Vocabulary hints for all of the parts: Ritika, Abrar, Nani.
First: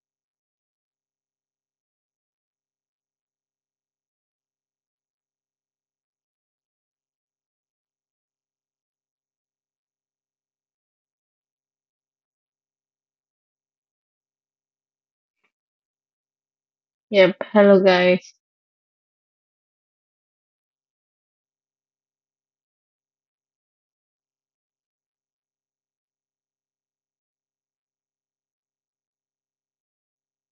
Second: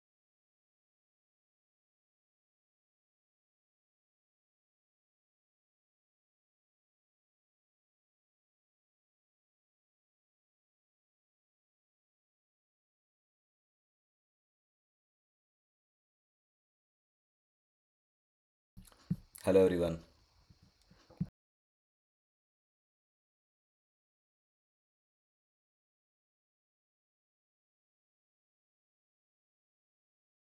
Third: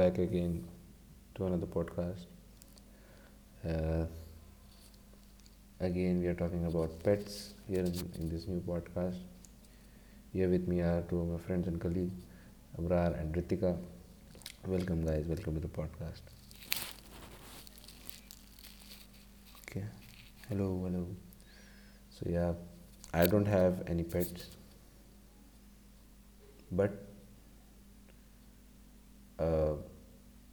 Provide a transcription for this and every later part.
Back again to another podcast. Uh, Again, we are talking about pets here in this new podcast. Here with me are two of my friends and colleagues, Abrar and Ritika. Welcome, guys. Welcome to the podcast. Yep. Hello, guys. Hello Okay. everyone. Hello, hello. So, yeah, I don't have any pets, but uh,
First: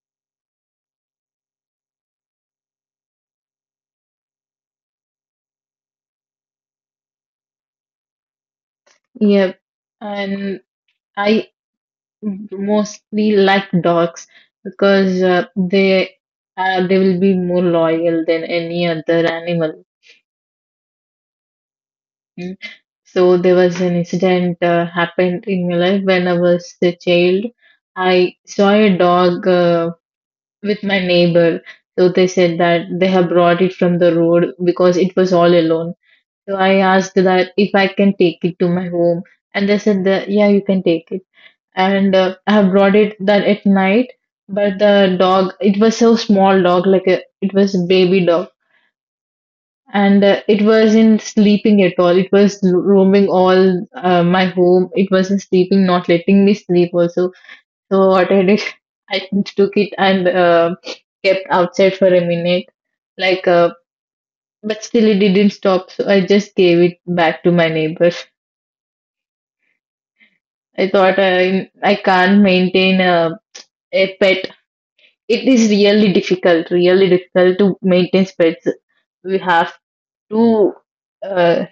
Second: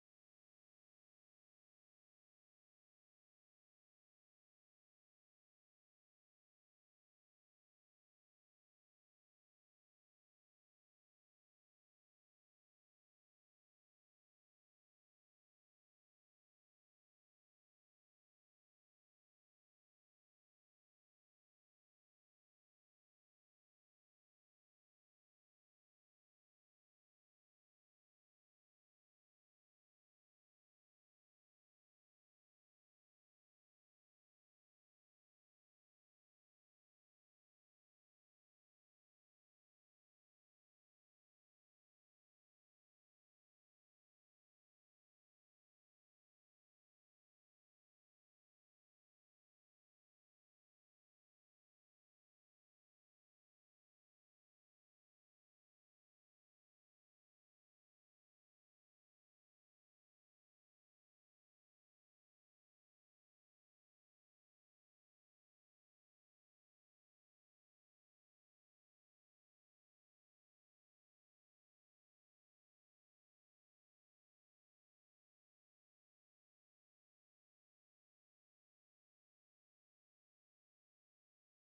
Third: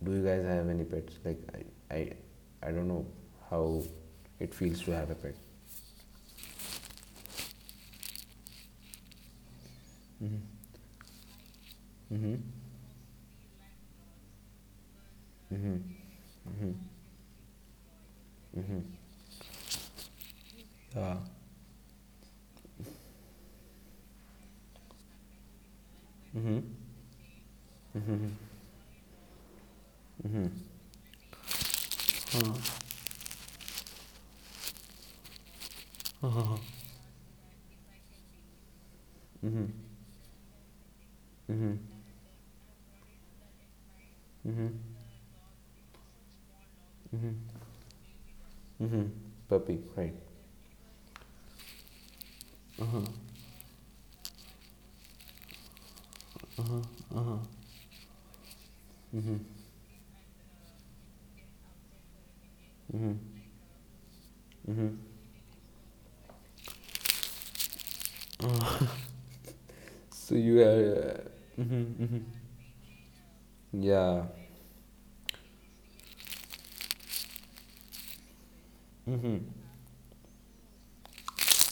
do you guys have any pets? Like, I, I, I don't know how it feels to have a pet. Yep. And I Mm-hmm. mostly like dogs because they will be more loyal than any other animal. Mm-hmm. Mm. So there was an incident happened in my life when I was a child. I saw a dog with my neighbor. So they said that they have brought it from the road because it was all alone. So Yeah. I asked that if I can take it to my home, and they said that yeah, you can take it. And I have brought it that at night. But the dog, it was so small dog, like a, it was baby dog, Puppy, right. and it wasn't sleeping at all. It was Uh-huh. roaming all my home. It wasn't sleeping, not letting me Uh-huh, sleep also. uh-huh. So what I did, I took it and kept outside for a minute, like. But still, it didn't stop. So I just gave it back to my neighbor. So you I thought are. I Mhm, I mhm. can't maintain a Yeah. pet, it is really difficult to maintain pets. We have to uh,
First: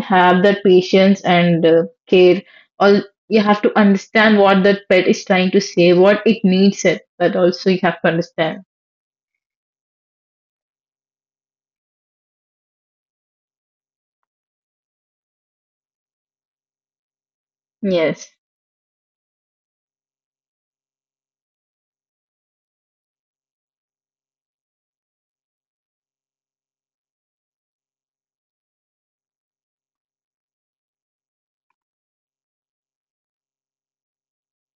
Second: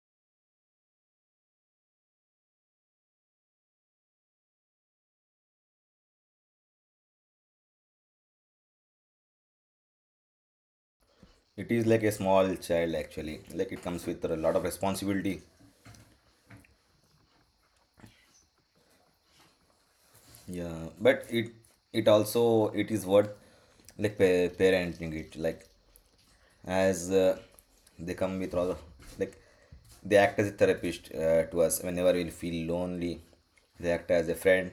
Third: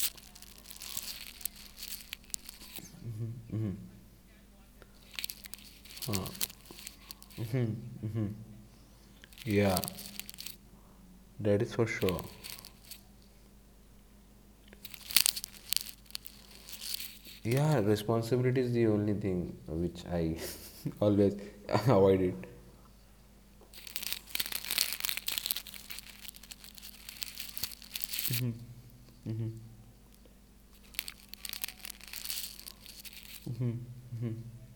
have that patience and care. All you have to understand what that pet is trying to say, what it uh, needs. It that also you have to understand. yeah. That It is is for like a sure. small child actually. Like it comes with a lot of responsibility. Yeah, Yes. responsibility is the only thing which I Yeah, but always it it avoid it. also it is worth like parenting it like as they come Mhm, with all like mhm, they act as a therapist to us whenever we feel lonely. mhm, They act as a mhm. friend.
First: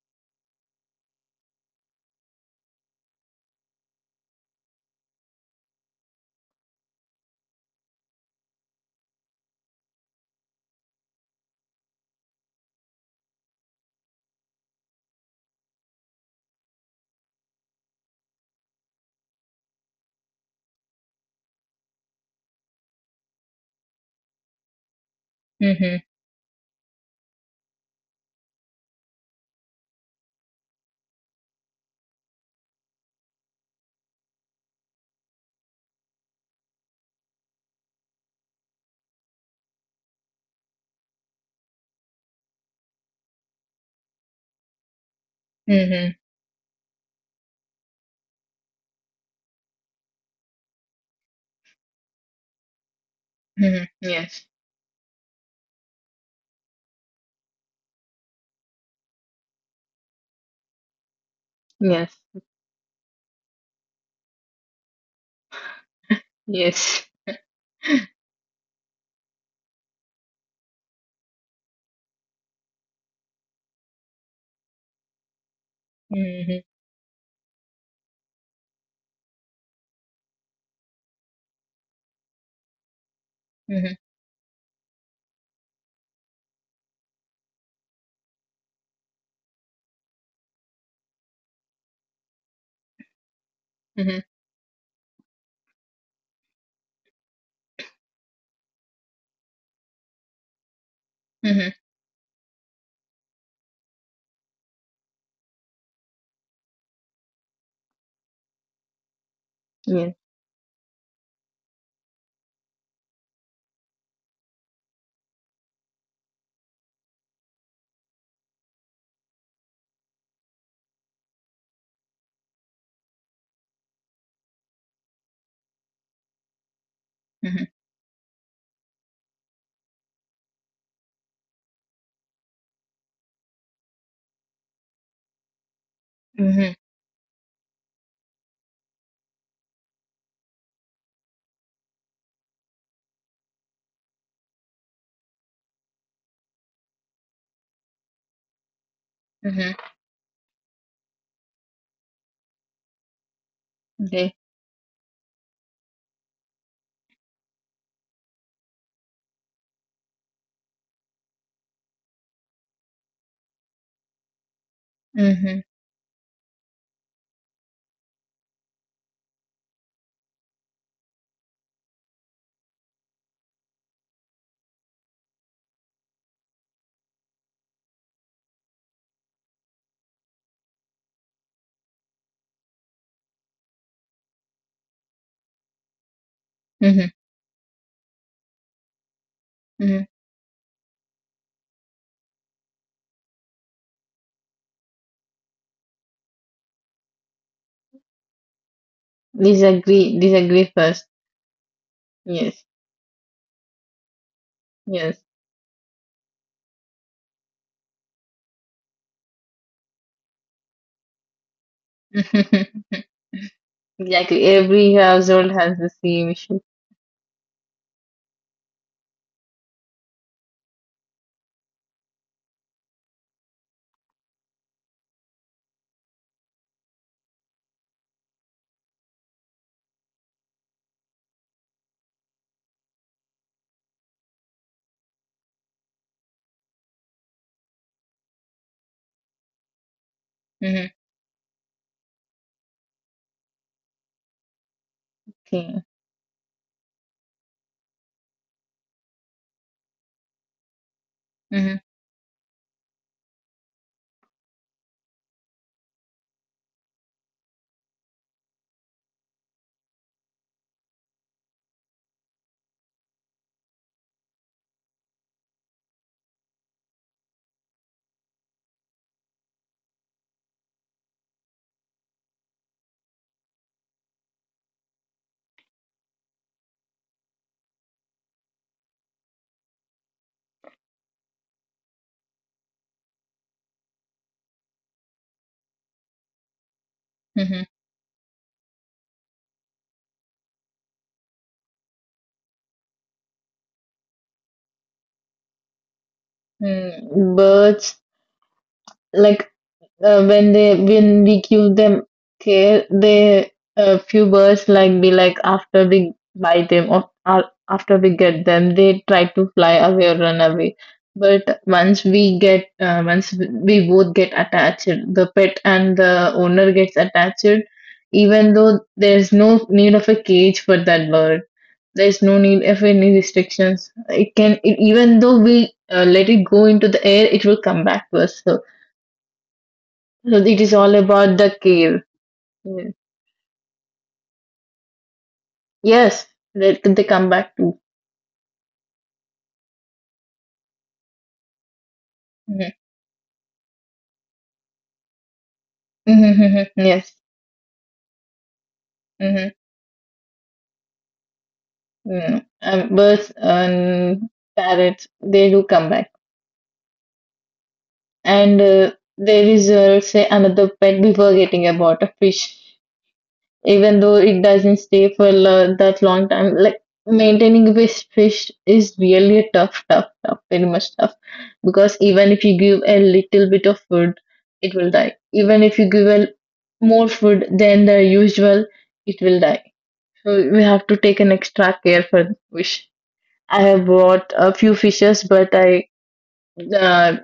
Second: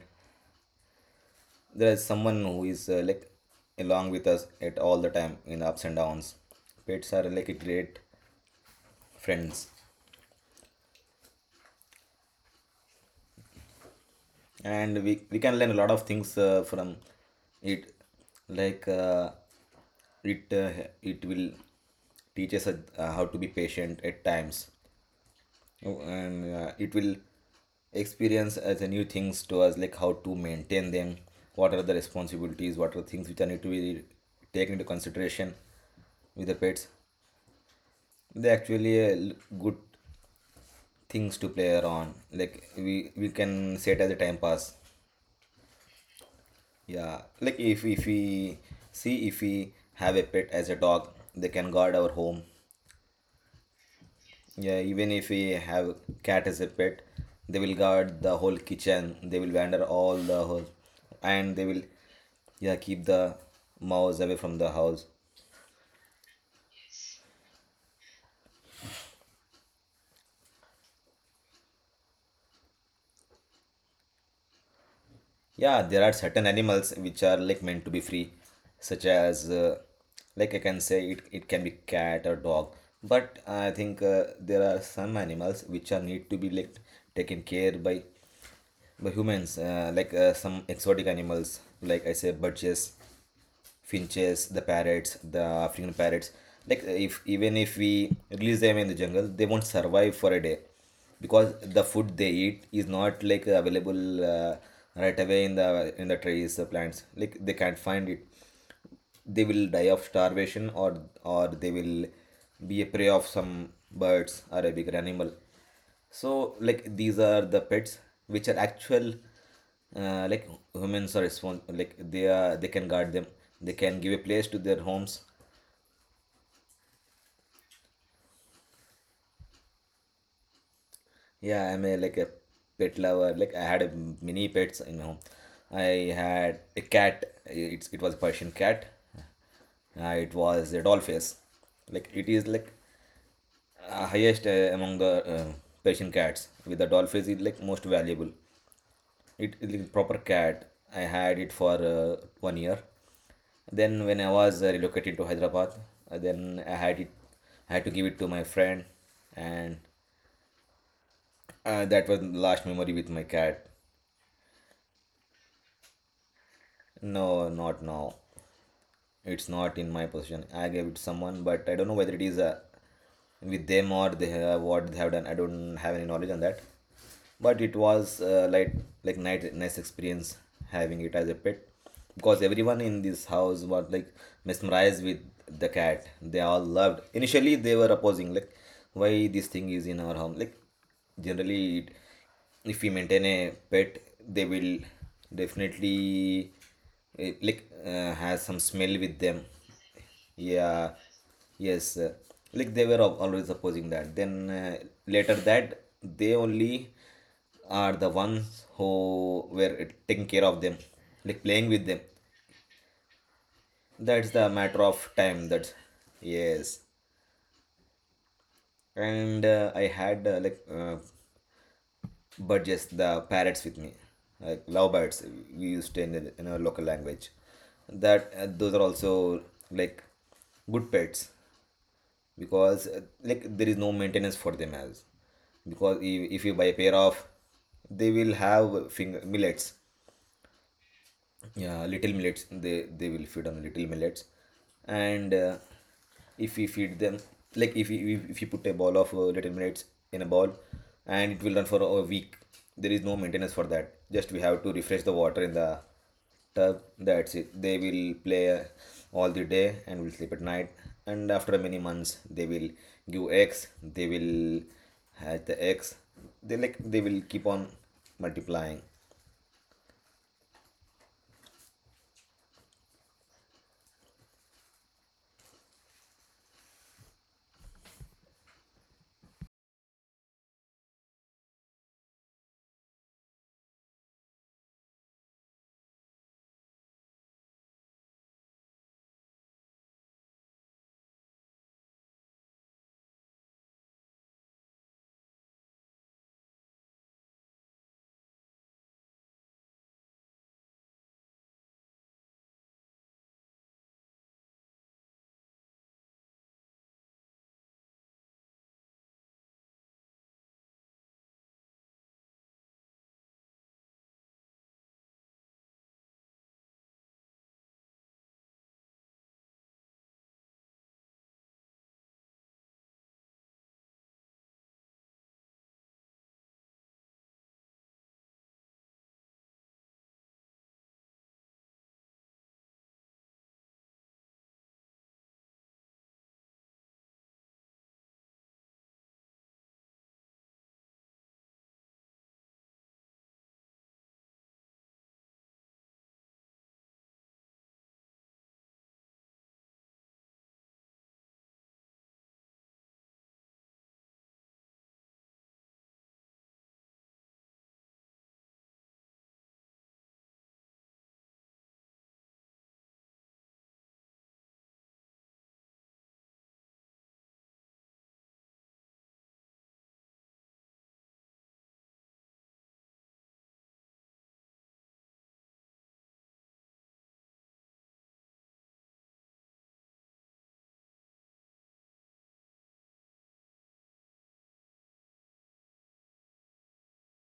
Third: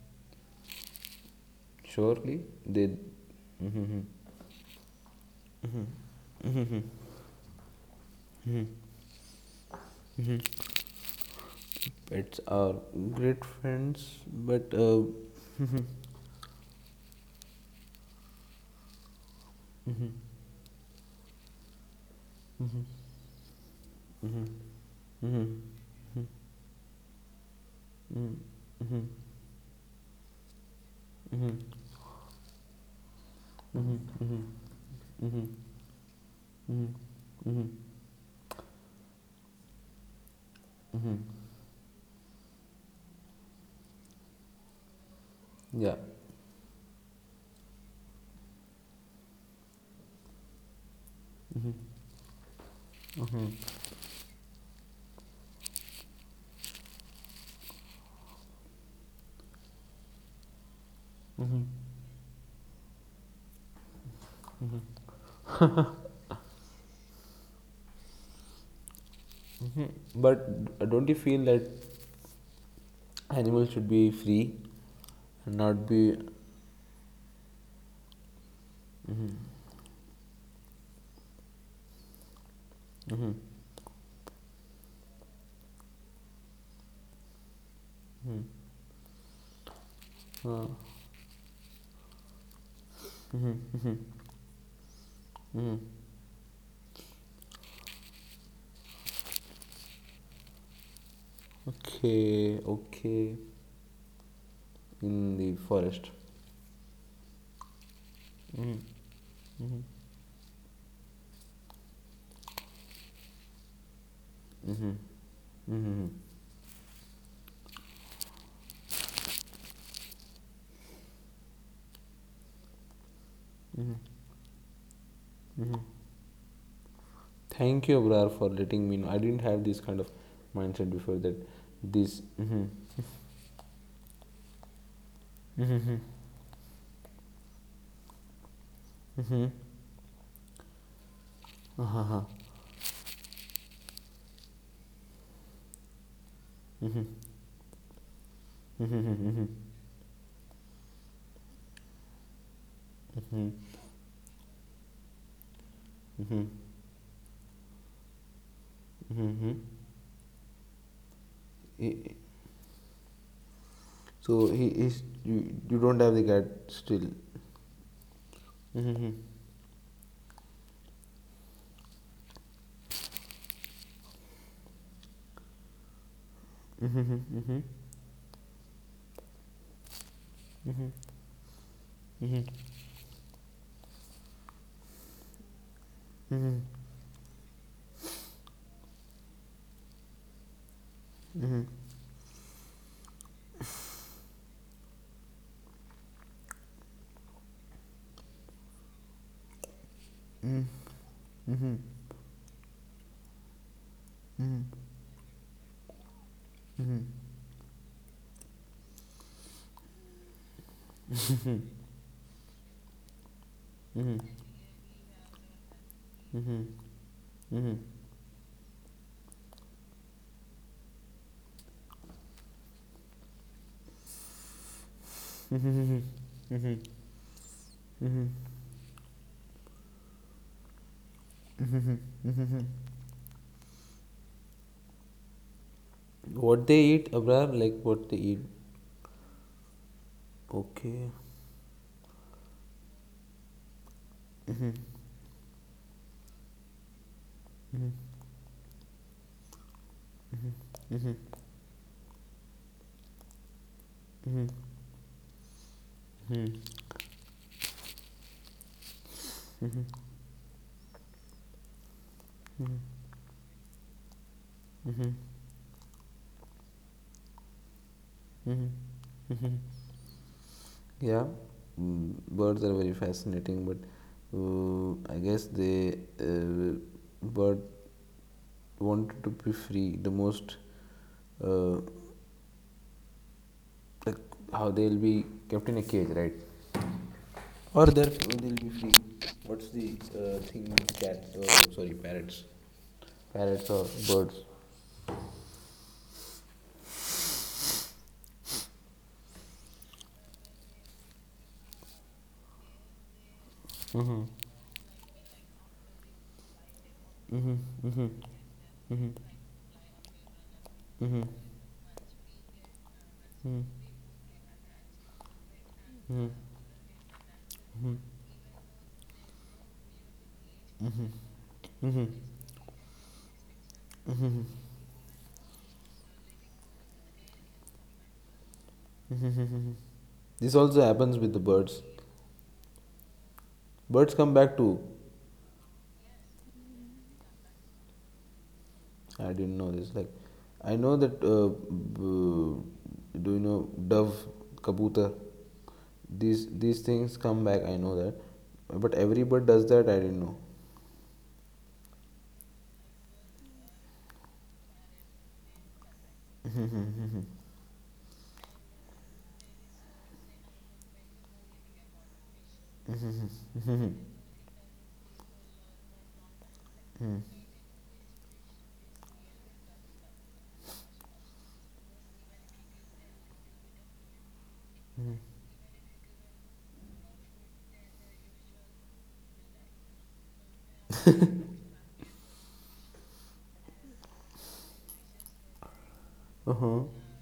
There is someone Surely, who is they like along with us at all the time in ups and downs. Pets are like a great friends, pets are great friends, but and we can learn a lot of things from it like mhm, it will teach us how to be patient at times. Oh, Mhm. and it will experience as a new things to us like how to maintain them, what mhm, are the responsibilities, what are things which are need to mhm, be mhm, taken into consideration with the pets. mhm, mhm, They actually good things mhm. to play around, like we can say it as a time pass. Yeah. Mhm. Yeah, like if we see if we have a pet as a dog, they can Mhm, guard our home. mhm, Mhm. Yes. Yeah, even if we have cat as a pet, they will guard the whole kitchen. They will wander all the whole, and they will yeah keep the mouse away from the house. Yes. mhm. But don't you feel that animals should be free and Yeah, not there are be? certain Mm-hmm. animals which are like meant to be free, such as like I can say it can be cat or dog. But Mhm, I Mm-hmm. think there are some animals which are need to be like taken care by mhm. the humans, like some Uh, exotic animals, like I say, birches, Mm-hmm. finches, the parrots, the African parrots. Like if even if we release them in the jungle, they won't survive for a day, because Mm-hmm. the food they okay, eat is not okay. like available right In away the in forest. the trees, the plants. Like they can't find it. Mm-hmm. They will die of Yes. starvation, or they will be a prey of some birds or a bigger Mm-hmm. animal. So like these are the pets which are actual like humans are respon like they are they can guard them, they can give a place to their homes. Mm-hmm. Mhm. Thank you, Abrar, for letting me know. I didn't have this kind of mindset before that. Yeah, I'm a like This. a Mm-hmm. pet lover. Like I had a mini pets in my home. I Mm-hmm. had Mhm. a cat. It was a Persian cat. Mm-hmm. It was a doll face, Uh-huh. like Uh-huh. it is like highest among the Persian cats. With the Mm-hmm. dolphins, it's like most valuable. Mhm. Mhm. Yes. Mhm. It is Mhm. Mhm. like proper cat. I had it for 1 year. Hmm, Then when I Okay. was relocated to Hyderabad, hmm. then I had it. I had to give it to my friend, Mm-hmm. and that was the last memory with my cat. So he is you, Mhm. you don't have the cat still. No, not now. Mm-hmm. It's not in my possession. I gave it to someone, but I don't know whether it is with them or they have, what they have done. I don't have any knowledge on that. Mm-hmm. But Mm-hmm. it was like nice experience Mm-hmm. having it as a pet, because Mm-hmm. everyone in this house was like mesmerized with the cat. They all loved. Mhm. Initially, they were opposing like why this thing is in Mhm. our home. Like Mm-hmm. generally, it, if we maintain a pet, they will definitely it like has some smell with them. Disagree. Disagree Yeah, first. yes, Yes. like they were always opposing that, then Yes. later that they only are the ones who were taking care of them, like playing with them. That's Exactly. the matter Every of time, household that's has the same issue. yes. And I had like but just the parrots with me, like lovebirds, we used in, in our local language that those are also like good pets, because like there is no maintenance for them as, because if you buy What a they pair eat, of Abrar? Like, they what they will eat? have finger millets. Mm-hmm. Okay. Yeah, little millets, they will feed on little millets. And Okay. if we feed them, like if you Mm-hmm. if you put a ball of little millets in a ball, Mm-hmm. and it will run Hmm. for a week. There is no maintenance for that, just we have to refresh the water in the tub. That's it. They will play all the day and will sleep at night. And after many months, they will give eggs. They will hatch the eggs. They like they will keep on Mm-hmm. multiplying. Mm-hmm. Yeah, birds are very fascinating, but I guess they, bird wanted to be free the most. Uh, like, how they'll be kept in a cage, right? Hmm. Or they'll be free. What's the thing with cats? Oh, sorry, parrots. Parrots or birds. Mm. Birds, like when they when we give them care, they a few birds like be like after we buy them, or after we get them, they try to fly away or run away. But once we get, once we both get attached, the pet and the owner gets attached, even though there's no need of a cage for that bird. There's no need of any restrictions. It can, it, even though we let it go into the air, it will come back to us. So, so This it is also all happens about with the the birds. care. Mm. Birds come back too. Yes, they come back too. I didn't know this. Like, I know that. Mm-hmm. Do you know dove, kabutar? Mm-hmm. these Mm-hmm, these yes. things come back, I know that. But every Mm-hmm. bird does that, I didn't know. Mm. Birds and parrots, they do come back. And there is, let's say, another pet before getting about a fish, even though it doesn't stay for that long time. Like maintaining fish, fish is really a tough, tough, tough, very much tough. Because even if you give a little bit of food, it will die. Even if you give a more food than the usual, it will die. So we have to take an extra care for the fish. I have bought a few fishes, but I Uh-huh, uh,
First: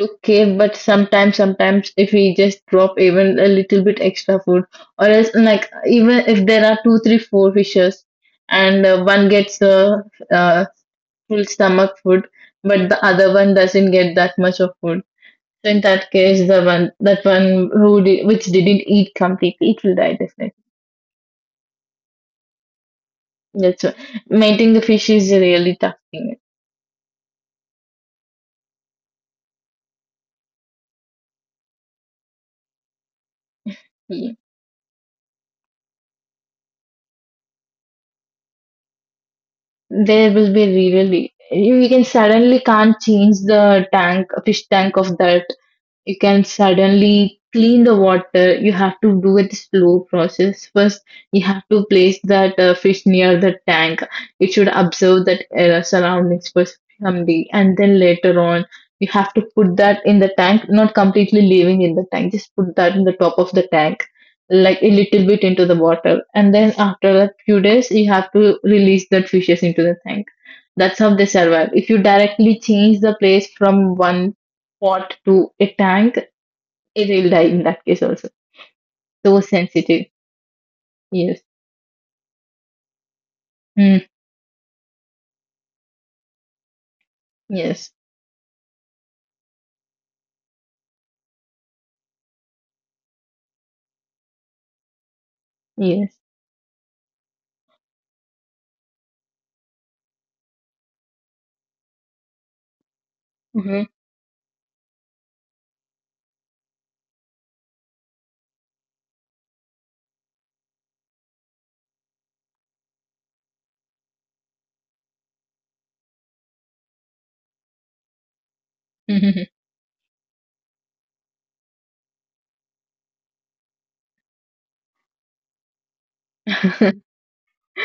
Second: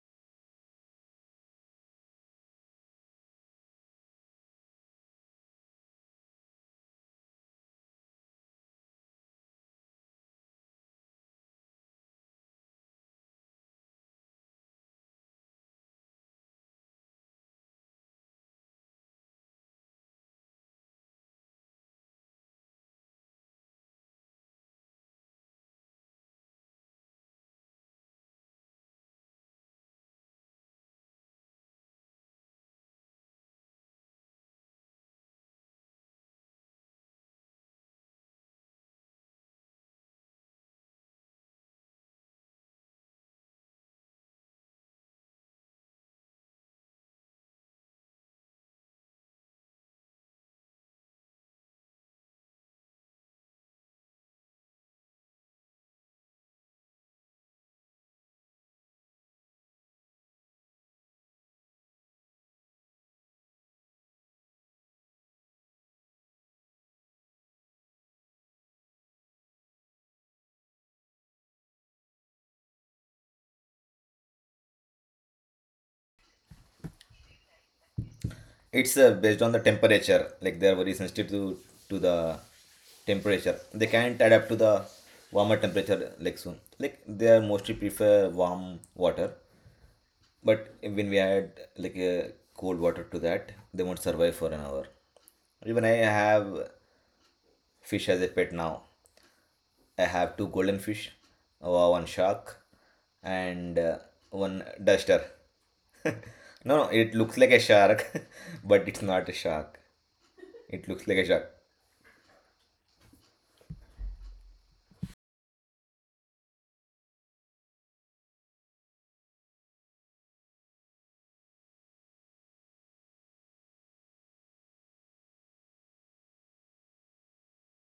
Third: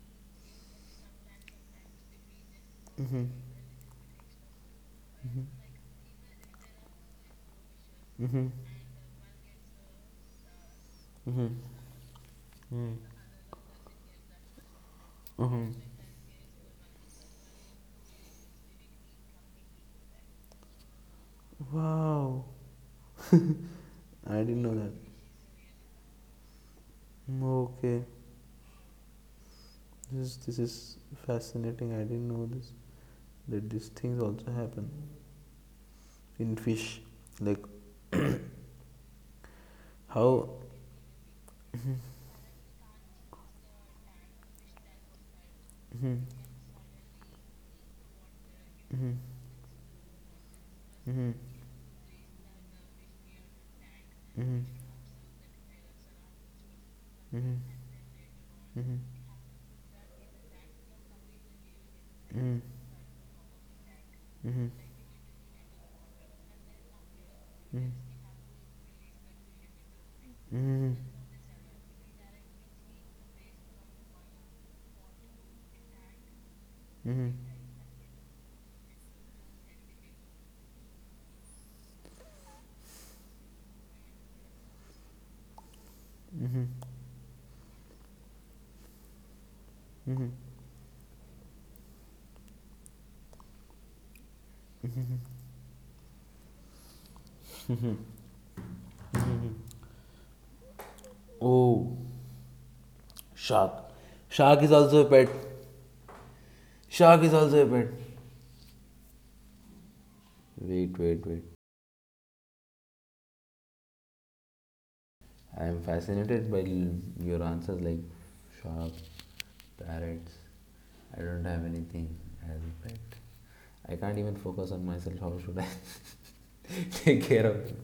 okay, but sometimes, sometimes if we just drop even a little bit extra food, or else like even if there are two, three, four fishes, and one gets a uh, uh, full stomach food, but the other one doesn't get that much of food. So in uh-huh. that case, the one that one who did, which didn't eat completely, it will die definitely. Wow. That's why I didn't maintaining know the that. fish is a really tough thing. Mm, okay, this is fascinating. I didn't know this, that these things Yeah. also happen in fish, like, There how. will be really you can suddenly can't change the tank fish tank of that. You can suddenly clean the water. You have to do it slow process. First, you have to place that fish near the tank. It should Mm, observe that surroundings first someday, and then later on. You have to put that in the tank, not completely leaving in the tank, just put that in the top of the tank like a little bit into the water, and then after a few days you mm, have to release that fishes into the tank. mm, That's how they survive. If you directly change the place from one pot to a tank, it will mm. die in that case also. It's So based on the sensitive. temperature. Like they are very sensitive Yes. to the temperature. They Mm. can't adapt to the warmer temperature like soon. Like they are mostly Yes. prefer warm water. But when we add like cold water to that, they won't survive for an hour. Even I Yes. have fish as a pet now. I have two golden fish, one Oh, shark, shark. and Hmm. Shark one is also a duster. pet. No, no, it Shark is looks like a also a pet. shark, but it's not a shark. It Wait, looks like a wait, shark. wait. I'm fascinated by your answers. Like, sharks, Hmm. parrots. I don't have anything as a pet. I can't even focus on myself. How should I take care of it?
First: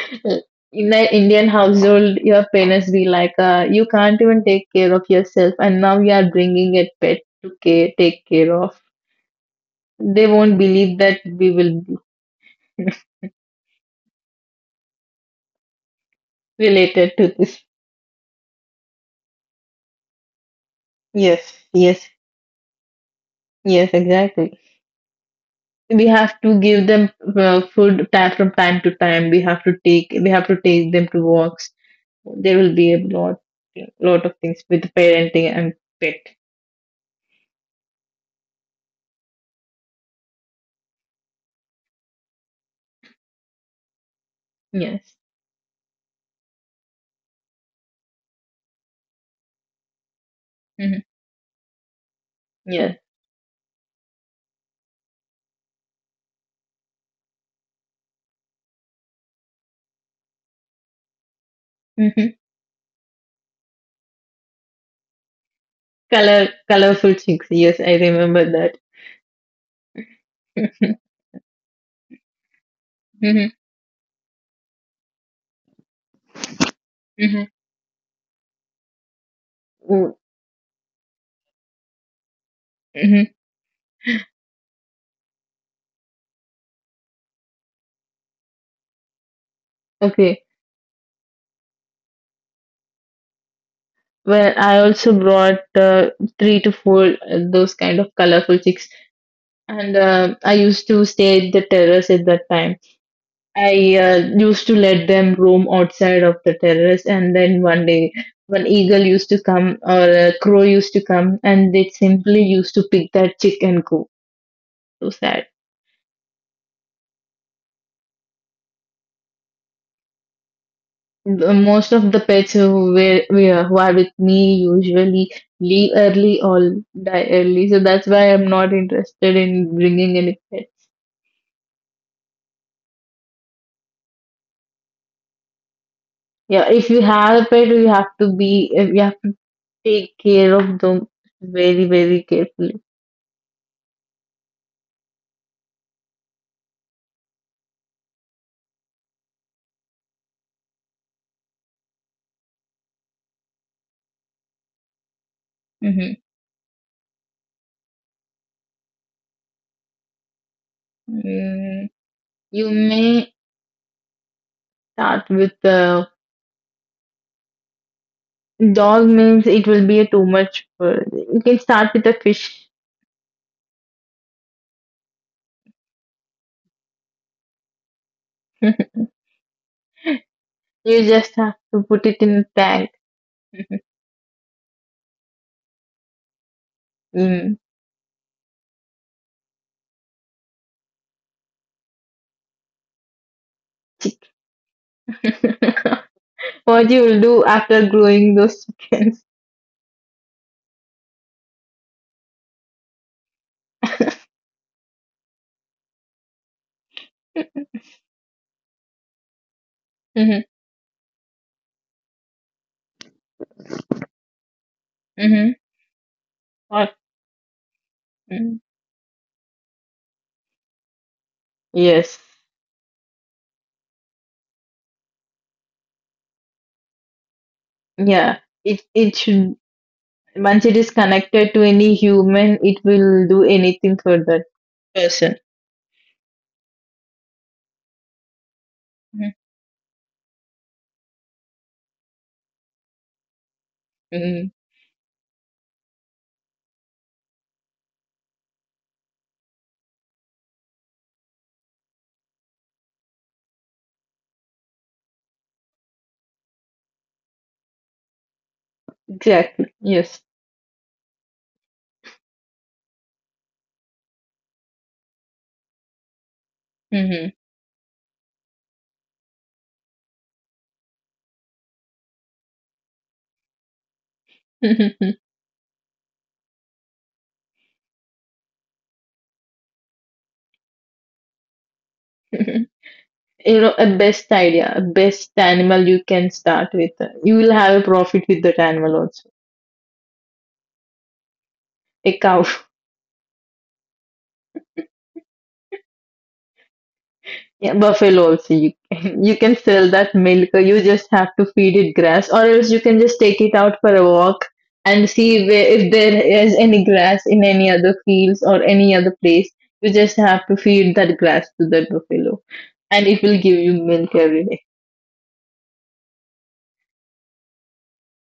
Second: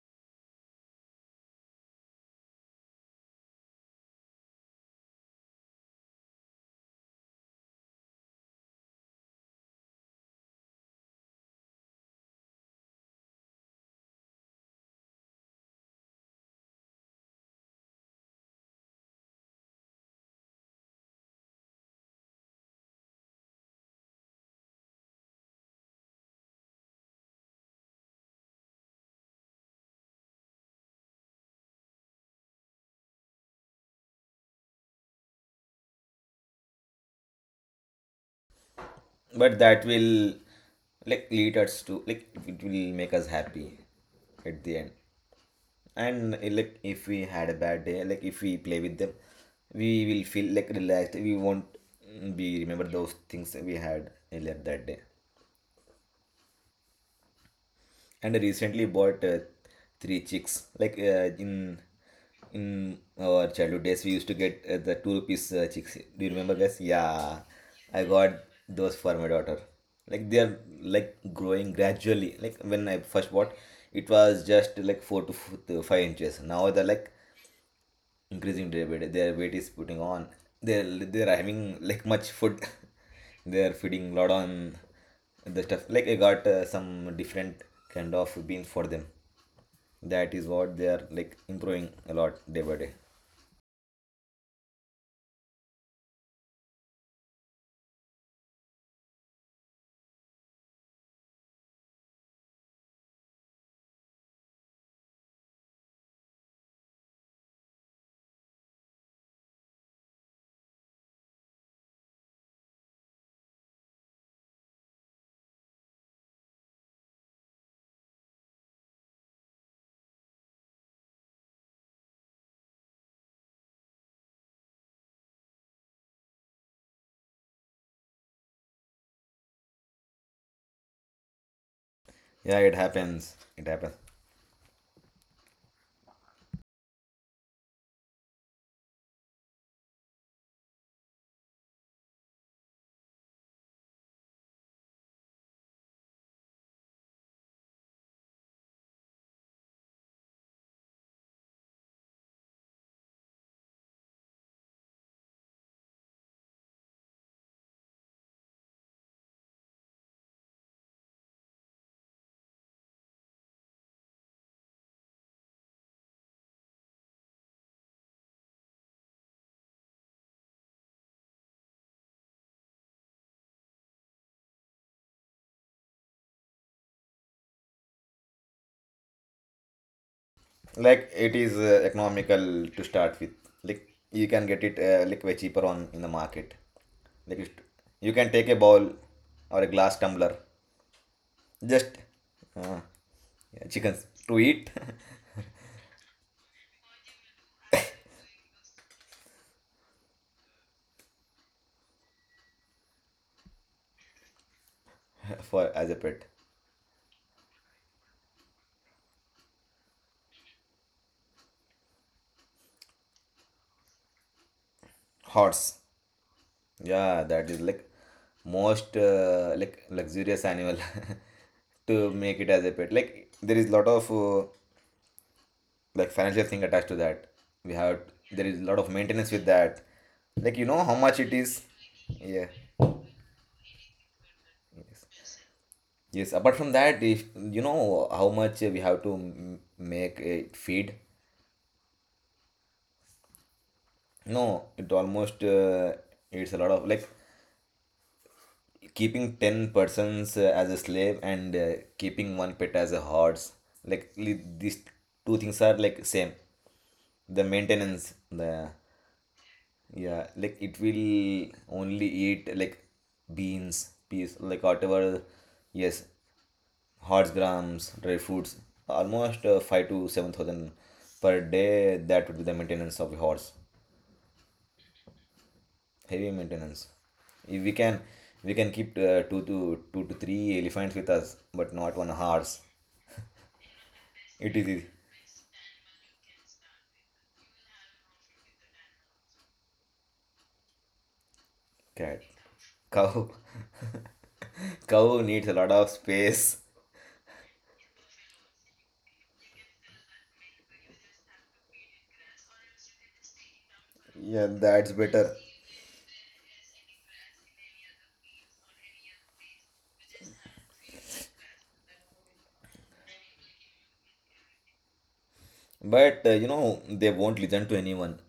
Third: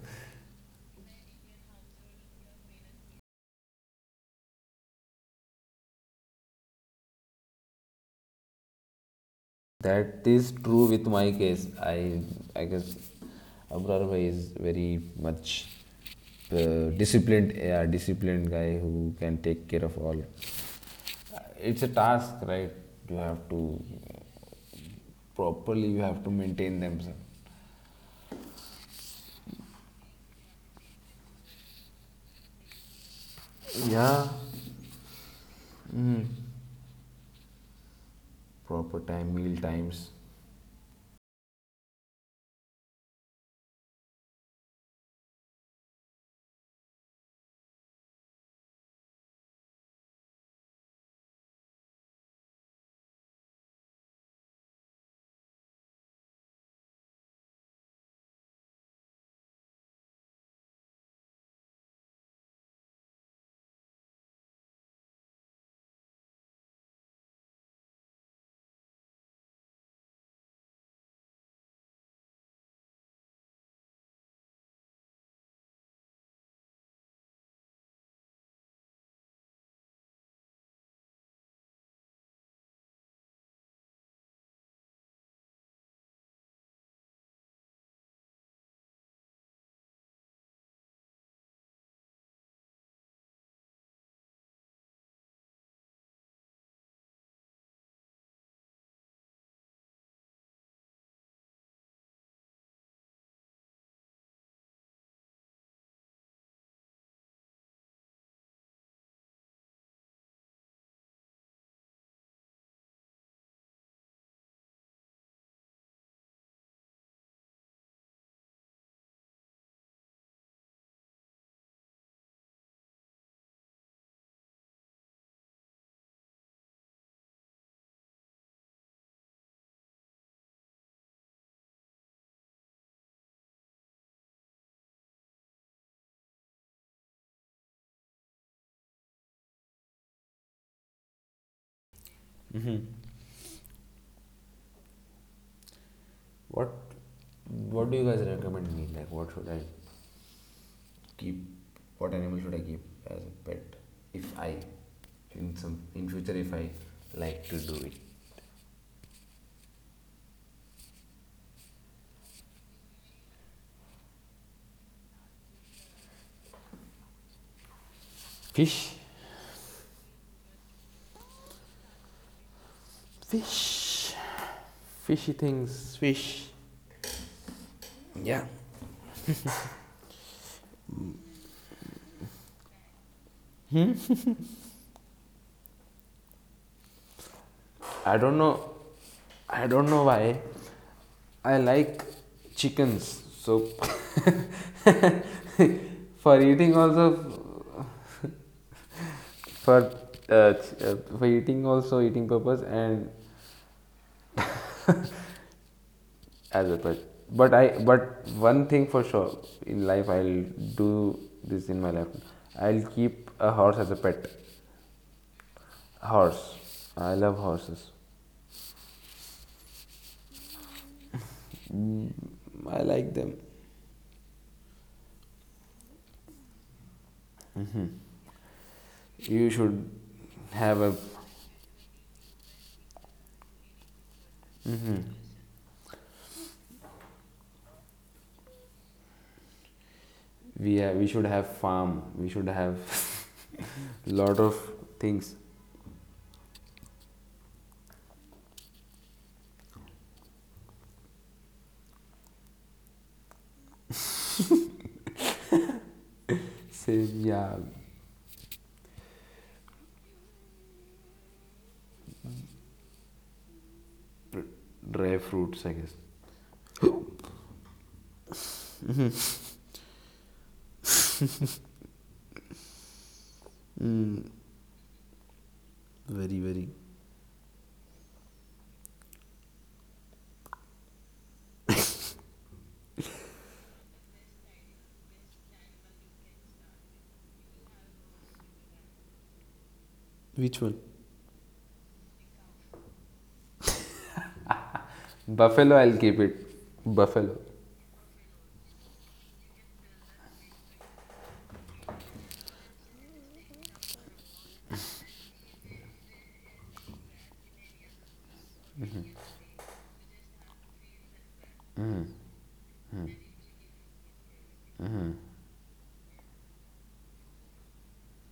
In an Indian household your parents be like you can't even take care of yourself, and now you are bringing a pet to care, take care of. That They is won't true believe with that my we case. will I guess Abrar bhai is very much related to disciplined, this. yeah, disciplined guy who can take care of all. Yes, It's a yes, task, right? You have to yes, exactly. properly. You We have to have to maintain give them. them food time from time to time. We have to take we have to take them to walks. There will be a lot Yeah, lot of things with parenting and pet. proper time, meal But that times. will like lead us to like it will make us happy at the end. Yes, And like if we had a bad day, like if we play with them, we will feel like hmm, relaxed. We won't be remember yes. those things that we had earlier that day. And I recently bought three chicks. Like Hmm. in our childhood days, we used to get the two rupees chicks. Do you Color, remember, guys? colorful Yeah, chicks. Yes, I I got remember that. those for my daughter. Like they are like growing gradually. Like when I first bought, Hmm. it was just like four to to 5 inches. Now they're like Hmm. increasing day by day, their weight is putting on. They they're having like much food. Hmm. They're feeding lot on the stuff, like I got some different kind of beans for them. That is Okay. what they are like improving a lot day by day. Well, I also brought three to four those kind of colorful chicks. And I used to stay at the terrace at that time. I used to let them roam outside of the terrace, and then one day, one eagle used to come or a crow used to come, and they simply used to pick that chick and go. So sad. The- Most of the pets who were who are with me usually leave early or die early, so that's why I'm not interested in bringing any pets. Yeah, it happens, it happens. Yeah, if you have a pet, you have to be you take care of them very, very carefully. Mm-hmm. What What do you guys recommend me? Like, what should I keep, what animal should I keep as a pet, if I, in some, in Mm-hmm. future, if I like to do it. Mm, you may start with a Fish. dog means it will be a too much. For- You can start with a fish. Fish. Fishy things. Fish. Yeah. You Like just it have is to put it in a economical to tank. start with, like you can get it like way cheaper on in the market. Like Mm. you I can don't take a know. bowl or I a don't glass know tumbler. why. I Just like uh, chickens. So, yeah, chickens Chick- to eat. for eating What you will do also, after growing those chickens? for uh, for eating also, eating purpose, and For as a pet. as well, but I but one thing for sure in life, I'll Mm-hmm. do this in my life. I'll keep a horse as a pet. Mm-hmm. Horse. Horse. What? I Yeah, love that is horses. like Mm. most like luxurious animal to Yes. make it as a I pet. like Like them. there is lot of like financial thing attached to that. We have Yeah. there is a lot It of it maintenance with You should that. should Like you once it have know is a how much it connected is. to any Yeah. human, it will do anything for that hmm person. Yes. Apart from that, if you know how much we have to make it feed. we should have farm, we should have lot Mm-hmm. of No, it things. almost it's a lot of like keeping 10 persons as a slave, and keeping one pet as a horse, like these two things are like same, Say, the yeah, maintenance, the Exactly. Yes. yeah. Like it will only eat like beans, peas, like dry whatever. fruits, I guess. Yes, horse Hmm. grams, dry foods, almost 5 to 7,000 per day, that would be the maintenance of a horse. Heavy Very, very. maintenance. If we can we can keep two to three elephants with us, but not one horse. You know, a best It is idea, a easy. best animal you can start with. You will have a profit with that animal also. Which one? A Cat. cow, Cow, cow needs a Buffalo, lot of I'll keep it. space. Buffalo. yeah, buffalo also. You can, you can sell that milk. You just have to feed it grass, or else you can just take it out for a walk Yeah, that's and better. see where, if there is any grass in any other fields or any other place. You just have to feed that grass to that buffalo, and it will give you milk every day. But you know they won't listen to anyone.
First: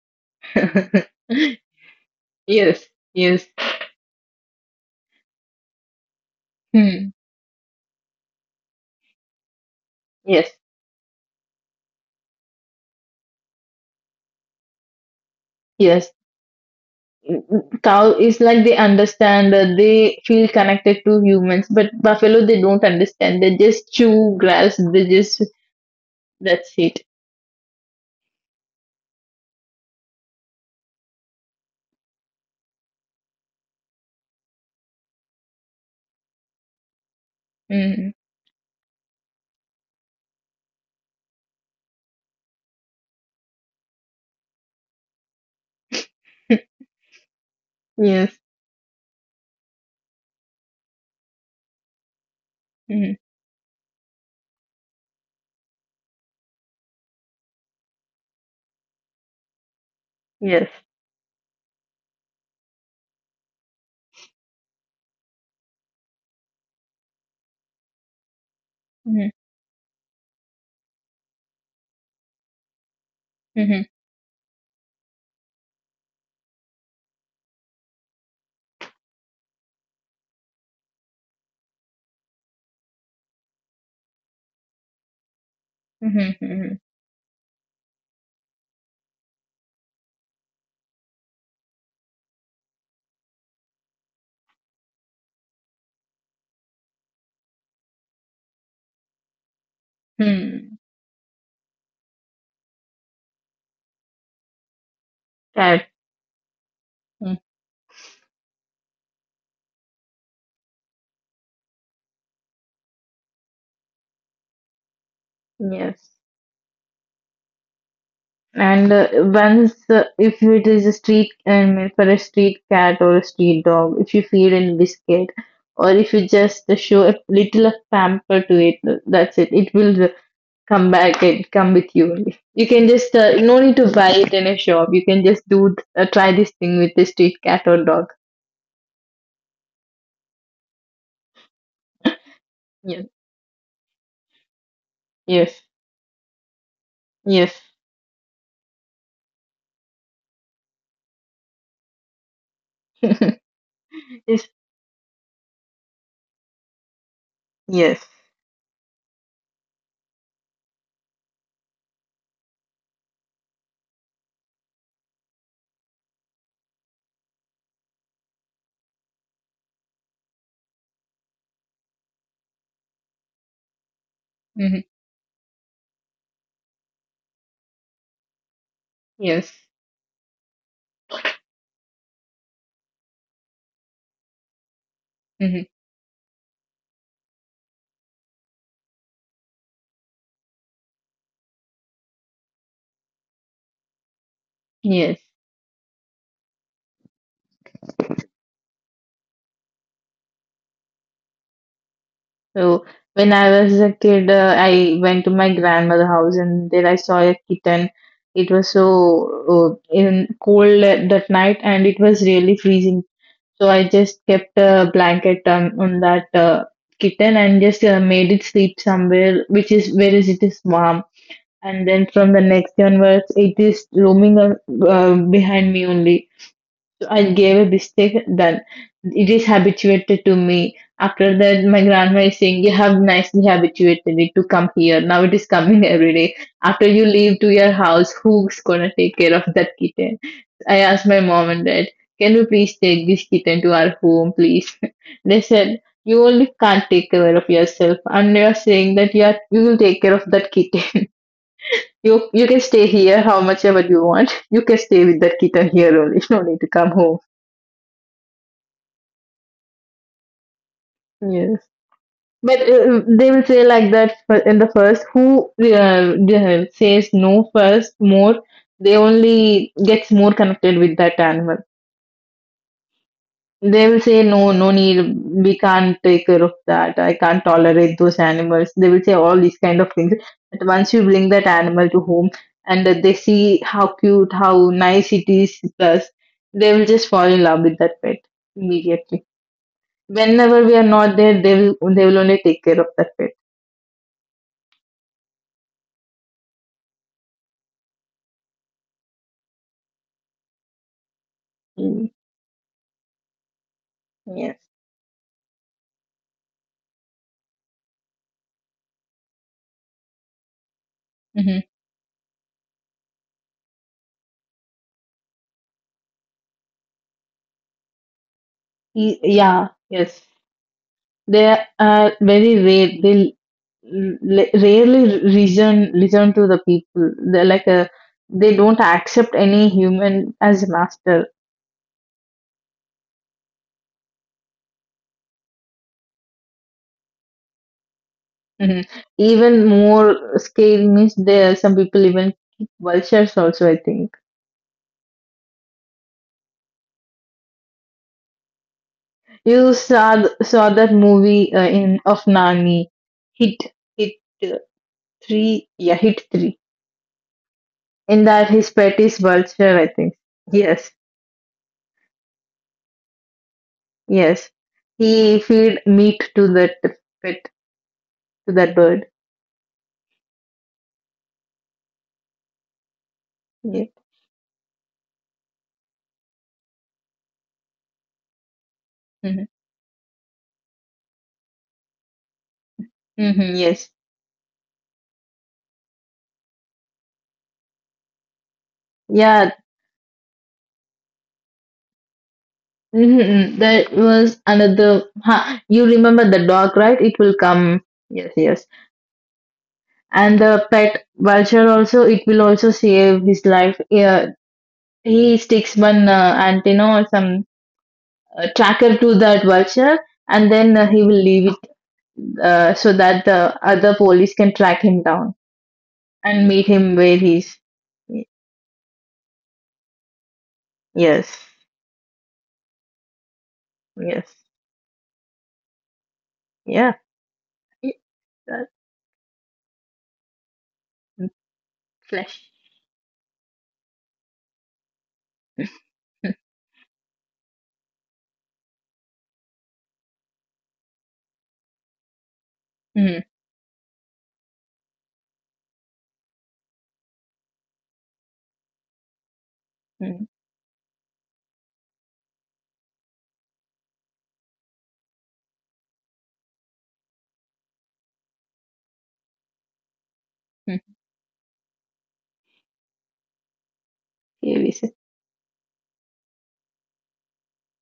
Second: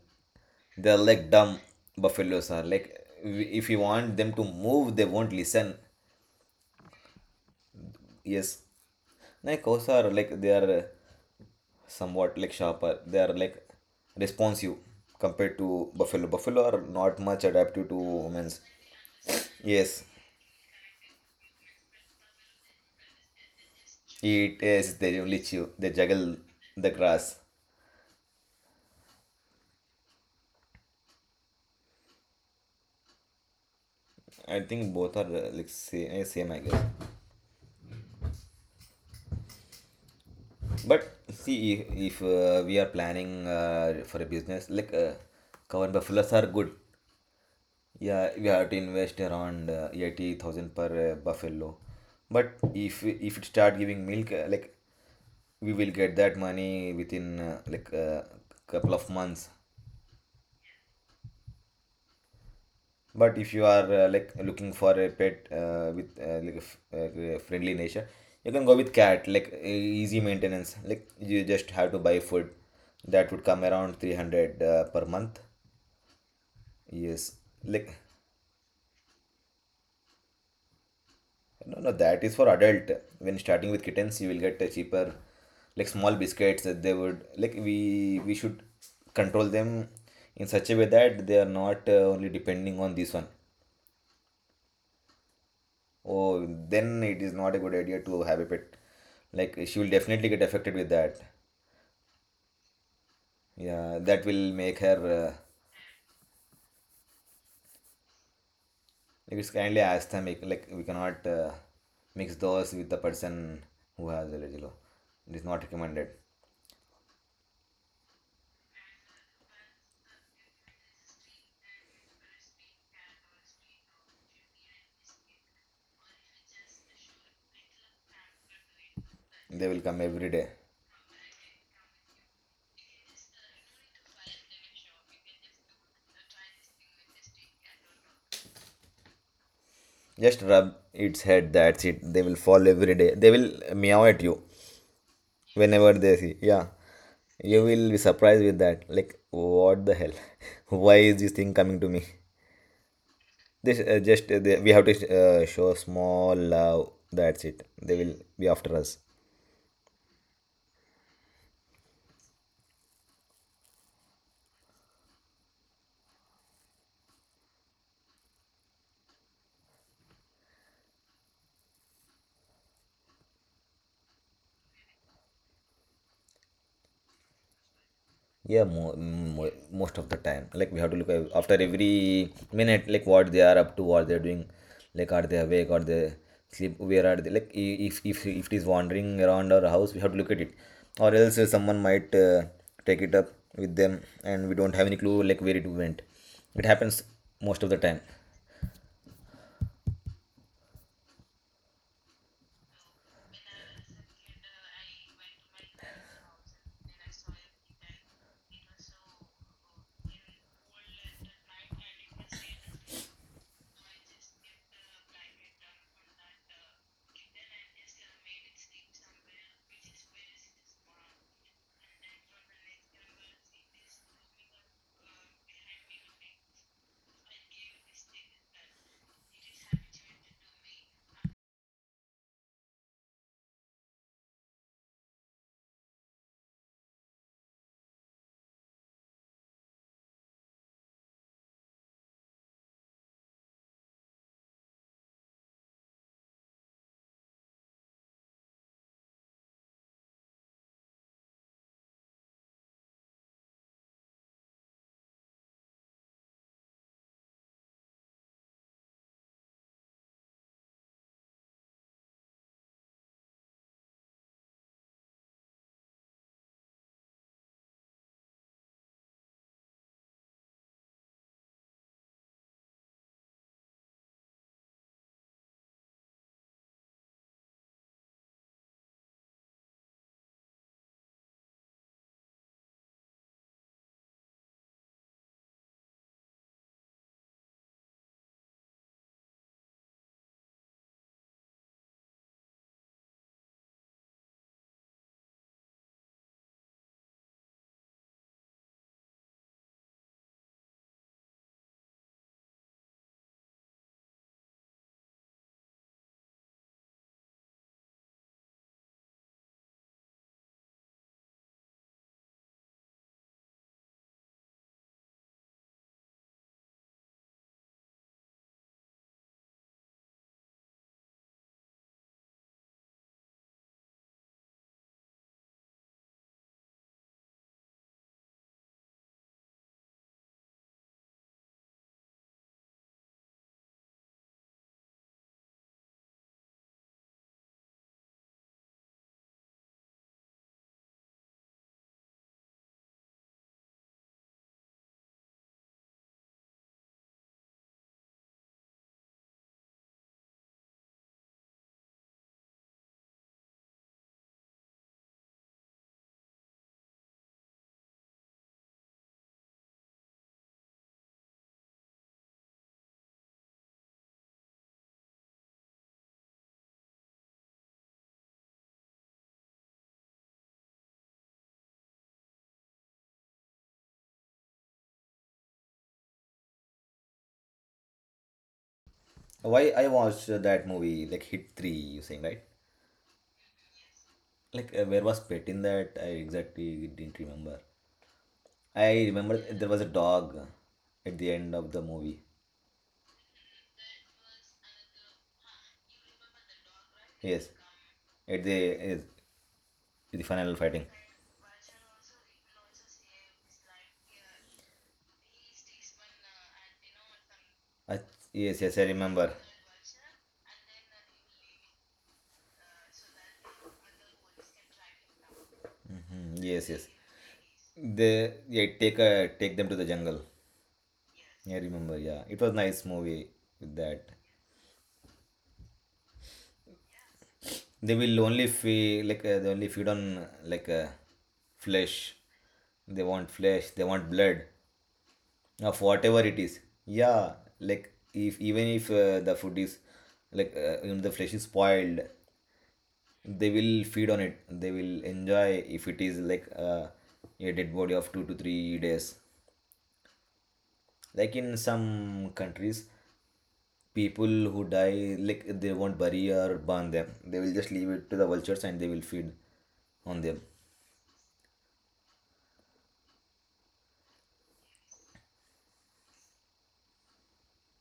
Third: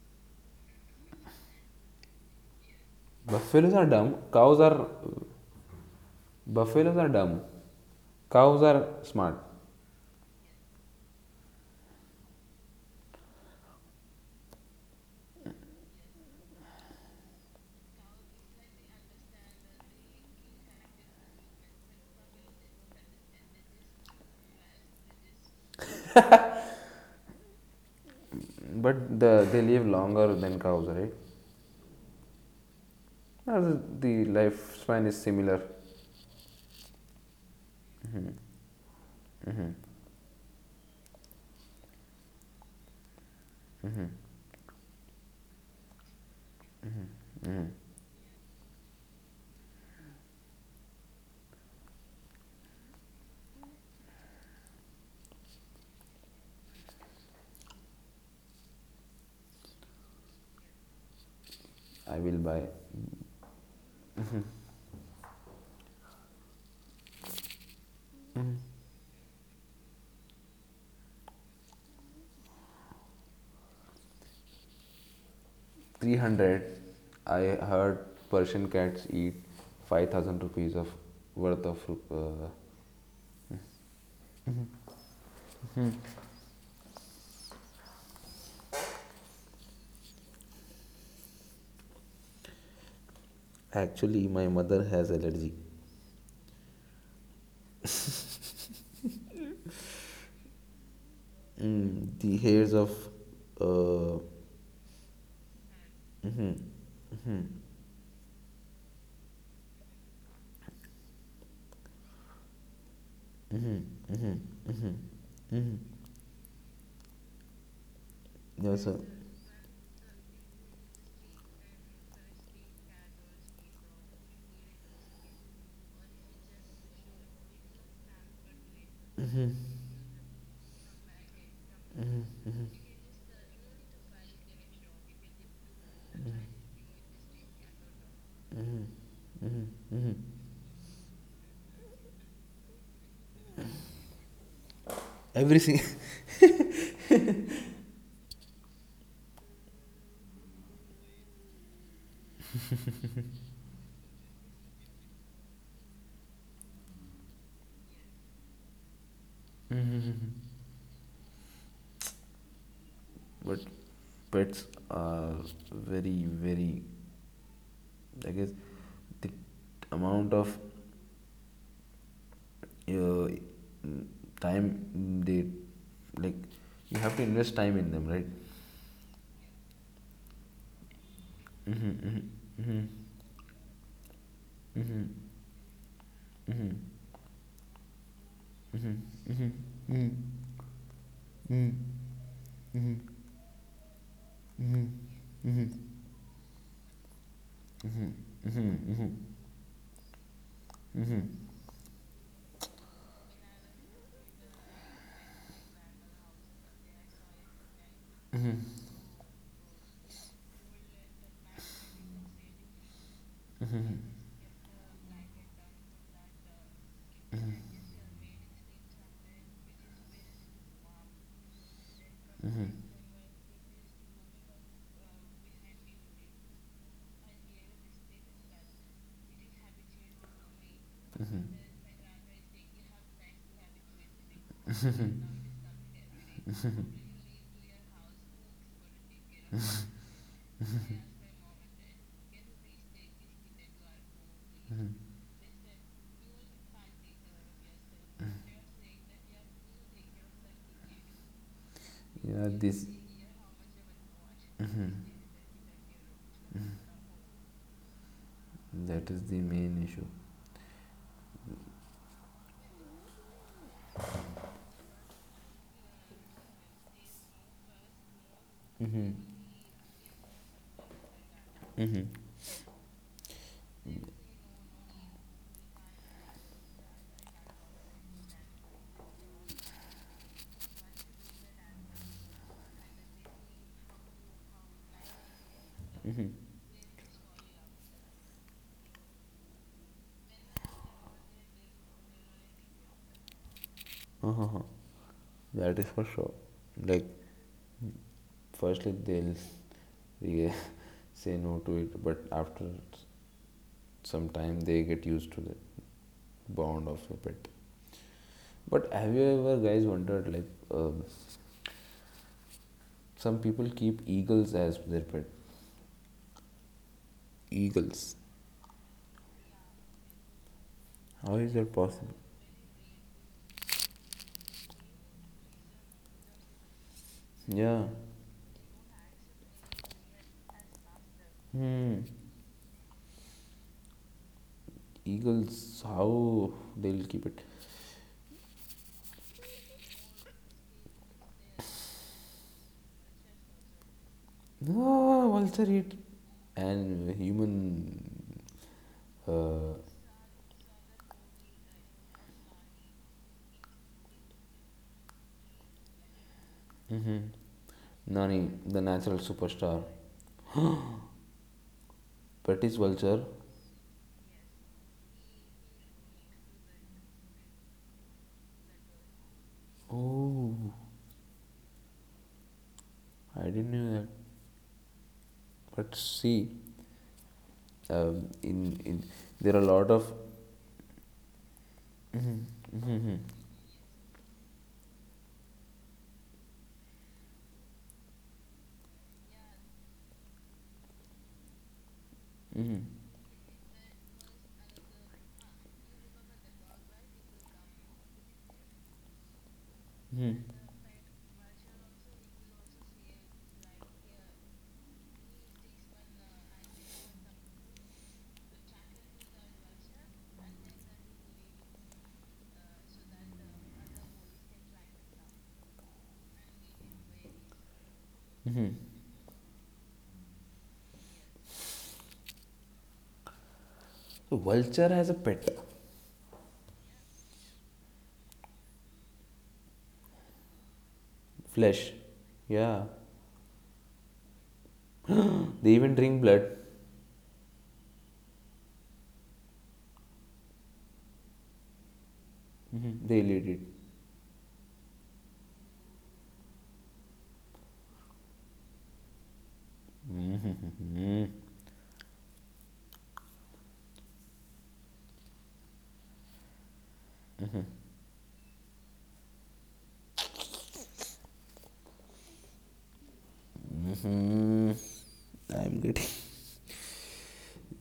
They're like dumb, buffaloes are Yes, like, yes. if Buffaloes you are dumb, want them to cows are. move, they won't listen. Buffaloes are Hmm. dumb, Yes, cows are smart. like cows are like Yes, they are, somewhat like sharper. They are like responsive compared to yes. buffalo. Buffalo are not much adaptive to Cow is women's. like they understand, Yes, they feel connected to humans, but buffalo they don't understand. They just chew it grass. is. They They only just chew. They juggle that's the it. grass. But they live longer than cows, right? Or the I think lifespan both is are similar. like same I guess. Mm. But see, if we are planning Hmm, for a business, like cow and buffaloes are good. hmm. Yeah, Yes. we have to invest around 80,000 per buffalo. But if Mm. if it start giving milk, like we will get that money within like a couple of months. Yes. I will buy But if you are like looking for a pet with like a friendly nature, you can go with cat. Mm. Like easy maintenance. Like you just have to buy food. That would come Hmm. around 300 per month. 300. Yes, I like. heard Persian cats eat 5,000 rupees of worth No, of. no, that is for Uh, adult. When starting with kittens, you will get a cheaper, like small Hmm. biscuits Hmm. that they would like. We should control them in such a way that they are not only depending on this one. Actually, my mother has allergy. Oh, then it is not a good idea to have a pet. Like she will definitely get Mm-hmm. affected Mm. with that. Mm, the hairs of. Yeah, Uh, that will make her. That. mm-hmm. Mm. Like it's kindly asthmatic. Like we cannot mix those with the person who has allergy. Law. It is not recommended. Yes. Yes, And sir. Once, if it is a street animal for a street cat or a street dog, if you feed in biscuit, or if you just show a little of pamper to it, that's it. They It will come will every day. come back and come with you only. You can just no need to buy it in a shop. You can just do try this thing with the street cat or dog. Just rub its head, that's it. They will fall every Yes, day. They will meow at you yes, Everything. whenever they see. Yeah. yes, You will be surprised with that. Like, what the hell? Why is this thing coming to me? This yes, we have to show small love. That's it. They yes, will be after us. But pets are very, very. I guess the amount of uh, time hmm, they, like, you have to invest time in them, right? Yeah, yes, most of the time. Like we have to look at after every Mm-hmm, mm-hmm, minute, like what they are up to, what they're doing. mm-hmm, Like are they hmm, awake? Are they sleep? Where are they? Like if it is wandering around our house, we have to look mm-hmm, at it, or else someone might take it up with them, and we don't have any clue yes. like where it went. It happens most of the time. So when I was a kid, I went to my grandmother's house and there I saw a kitten. It was so in cold that night, and it was really freezing. So I just kept a blanket on that kitten and just made it sleep somewhere, which is whereas it is warm. And then from the next hmm. day onwards, it is roaming behind me only. I gave a mistake, then it is habituated to me. After that, my grandma is saying, "You have nicely habituated it to come here. Now it is coming every day. After you leave to your house, who's gonna take care of that kitten?" I asked my mom and dad, "Can you please take this kitten to our home, please?" They said, "You only can't take care of yourself, and you are saying that you, are, you will take care of that kitten. You Yeah, can stay this here how much ever you want. You can stay with that kitten here only. You don't need to come home." that is the main issue. Yes, but they will say like that fir- in the first. Who says no first more, they Mm-hmm, only gets more connected with that animal. mm-hmm, They will say no, no need. We can't take care of that. I can't tolerate those animals. They will say all these kind of things. But once you bring that animal to home and they see how cute, how nice it is, plus mm-hmm. they will just fall in love with that pet immediately. Whenever we are not there, they will only take care of that pet. Uh-huh. That is for sure. Like, firstly they say no to it, but after some Yes. time they get used to the bond of the pet. But have you ever guys wondered, like, um, Hmm. some people keep eagles as their pet? Eagles. Y- Yeah, yes. How is They that are possible? very rare. They l- l- rarely reason listen to the people. They're like Yeah. a, they don't accept any human as a master. Hmm. Eagles, how they'll keep it? Hmm. Even more scary means there are some people even keep vultures also, I think. No, vulture eat and human. You Uh, saw th- saw that movie in of Nani, Hit Hit uh, three, yeah, Hit three. mhm. In that Nani, his the pet is natural vulture, superstar. I think. Yes. British vulture. Yes. He feed meat to that pet, to that bird. Oh, I didn't Yeah. know that. But see, in Mm-hmm. there are a Why I lot of. watched that movie like Hit Three? You saying right? Hmm. Yes. Like where was Pet in that? I exactly didn't remember. I remember Yeah. there was a dog at the end of the movie. Mhm. Mm-hmm. That was another. Huh. You remember the dog, right? It will Yes, come. Yes, at yes. the the And Mhm. final the fighting. pet vulture also, it will also save his life. Yeah. He sticks one antenna or some I, yes, yes, I tracker to remember. that vulture, and then he will leave it so that the other police can track him down Mhm, and meet yes, yes. him where he's. They yeah, Mhm. take a, take them to the jungle. Yes. I remember. Yeah, it was nice movie with that. So Yes. vulture has a pet Yeah. It, They will only that, feed like they only feed on like mm, flesh. flesh. flesh. Yeah, They want flesh. They want blood. they Of even drink whatever blood. it is, yeah, like if even if the food is like the flesh is spoiled, Mm-hmm. Mm, They'll eat they it. will feed on it, they will enjoy if it is like a dead body of 2 to 3 days, mm, Mhm. like in some countries people who die, like they won't bury or burn them, they will just leave it to the vultures and they will feed on them. mm. Yeah, we Mhm. see. I'm getting.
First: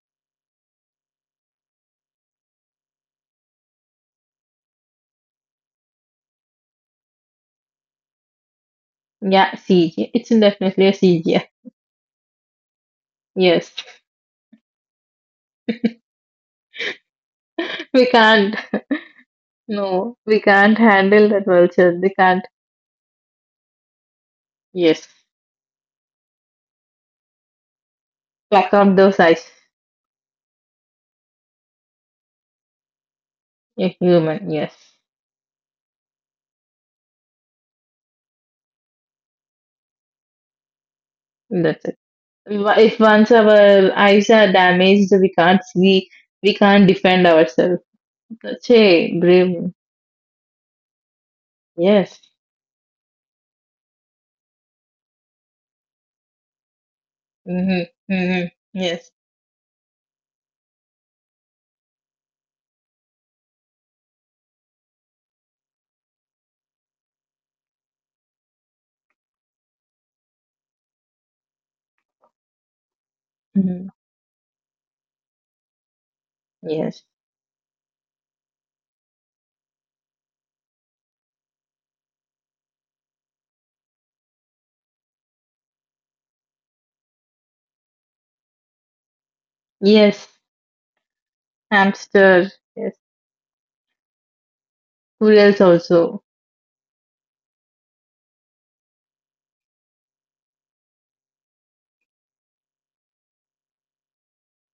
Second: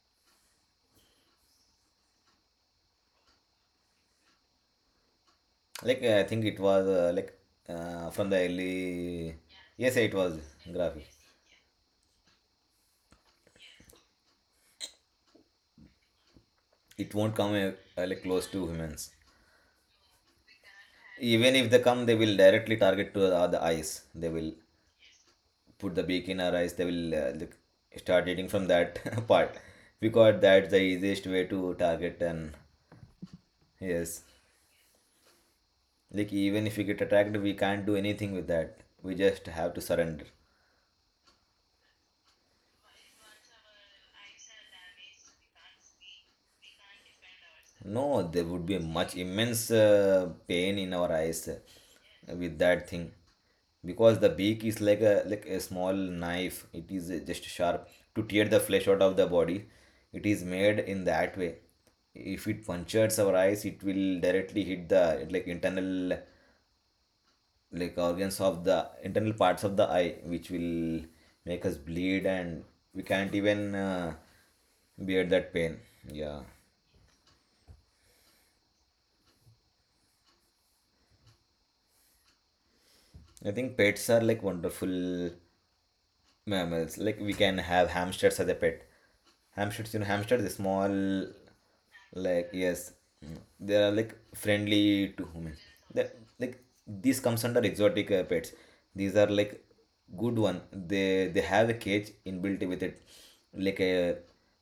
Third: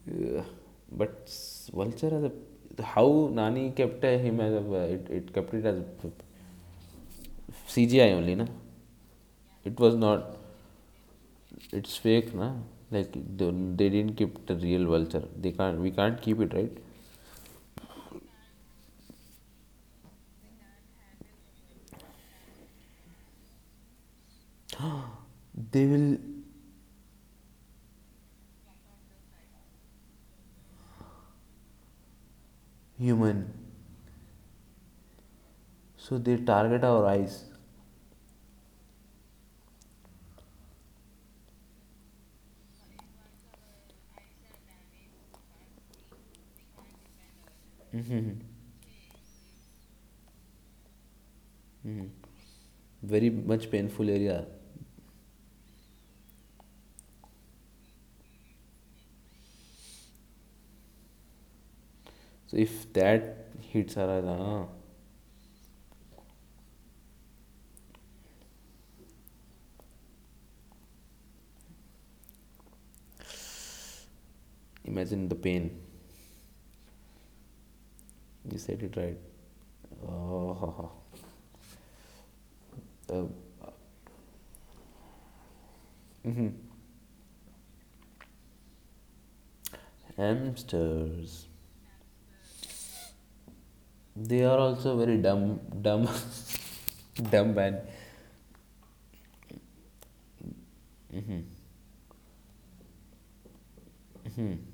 Ugh. But vulture as a, how Nani kept, him as a, it kept it as a Like I think it was like CGI from only the na. early, Yeah, It was yes, CG. it It's was not, definitely a graphic. CG. it's fake na. Like Yes. they didn't keep the real vulture. They can't We can't keep it, right. It won't come We like close can't. to humans. No, we can't handle that Even if they vulture. come, They they will can't. directly target to the eyes, they will Yes. They put the will beak in our eyes, they will like, start eating from Pluck out that those eyes. part, because that's the easiest way to target. And human. A yes, human. Yes. So like they even if target we get our attacked, eyes. we can't do anything with that, we just have to surrender. That's it. Wa- If once our eyes are damaged, we can't see. We can't defend ourselves. No, there would That's be much a brave. immense pain in our eyes Yes. With that thing, Very much painful because the area. beak is like a small knife. It is just Mm-hmm. sharp to tear Mm-hmm. the flesh out Yes. of the body. It is made in that way. If So it if punctures our that eyes, it hits our will eyes, directly ah, hit the like internal, like organs of the internal parts of the eye, which will make us bleed, and we can't even Mm-hmm. Bear imagine the that pain. pain. Yeah. Yes. You said it right. Oh. uh, I think pets are like wonderful mammals. Like we can have hamsters as a pet. Hamsters, you know, Yes. hamsters, the small, hamsters. Hamster. like Yes. yes, mm, they are like They are also friendly very to dumb, Rules humans. dumb. That also. like these comes Dumb under and exotic pets. These are like good one. They have a cage inbuilt with it, like a hmm.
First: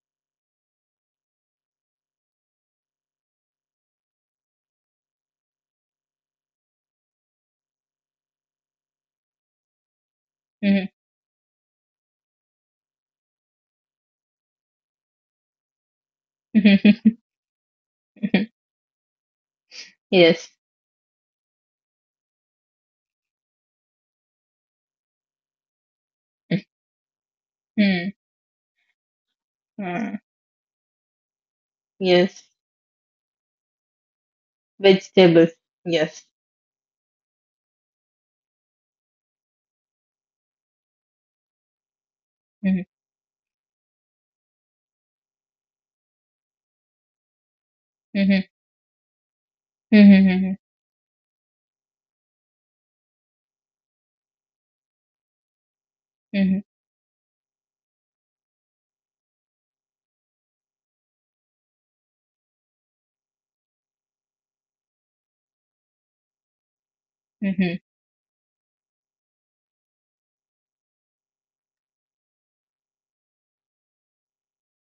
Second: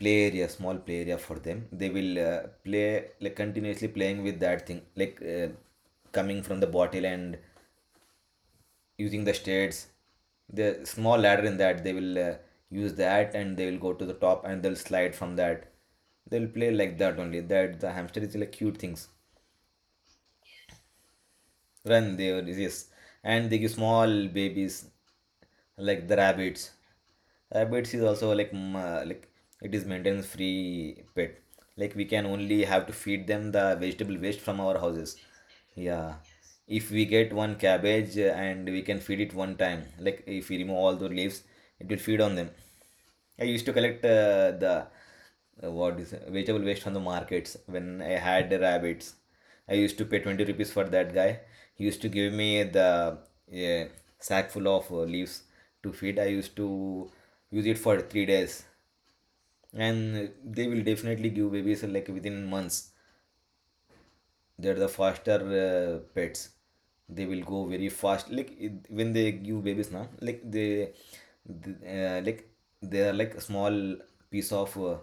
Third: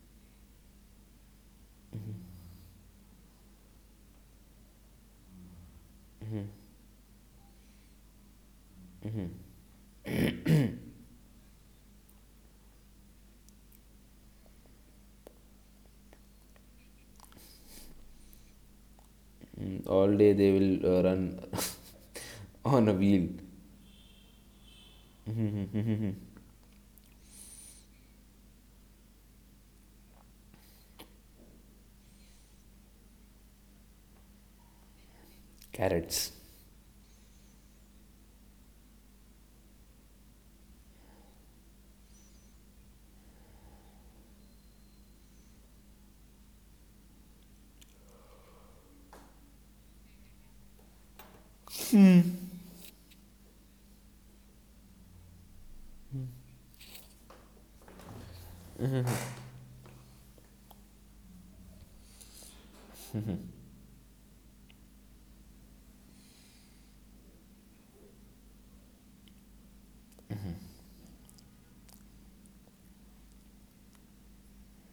play area, small play area for them. They will play like continuously playing with that thing, like coming from the bottle and using the states, Mm-hmm. the small ladder in that they will use that, and they will go to the top and they'll slide from that. They'll play like that only, that the hamster is like cute things. All day they Yes. will run Run, they were, on yes, a wheel. and they give small babies like the rabbits. Rabbits is also like mm, like it is Mm-hmm. maintenance free pet, like we can Yes. only have to feed them the vegetable waste from our houses. Vegetables. Yeah, Yes. Carrots. if we get one cabbage and we can feed it one time, like if we remove all the leaves, it will feed on them. Mm. I used to collect the what is it, vegetable waste from the markets when I had the rabbits. I used to pay 20 I rupees for that guy. He used to give me the uh, sack full of leaves to feed. I used to use it for 3 days, It's and they will definitely give babies like within months. They're the faster pets, they will go very fast, like when they give babies now, like like they are like a small piece of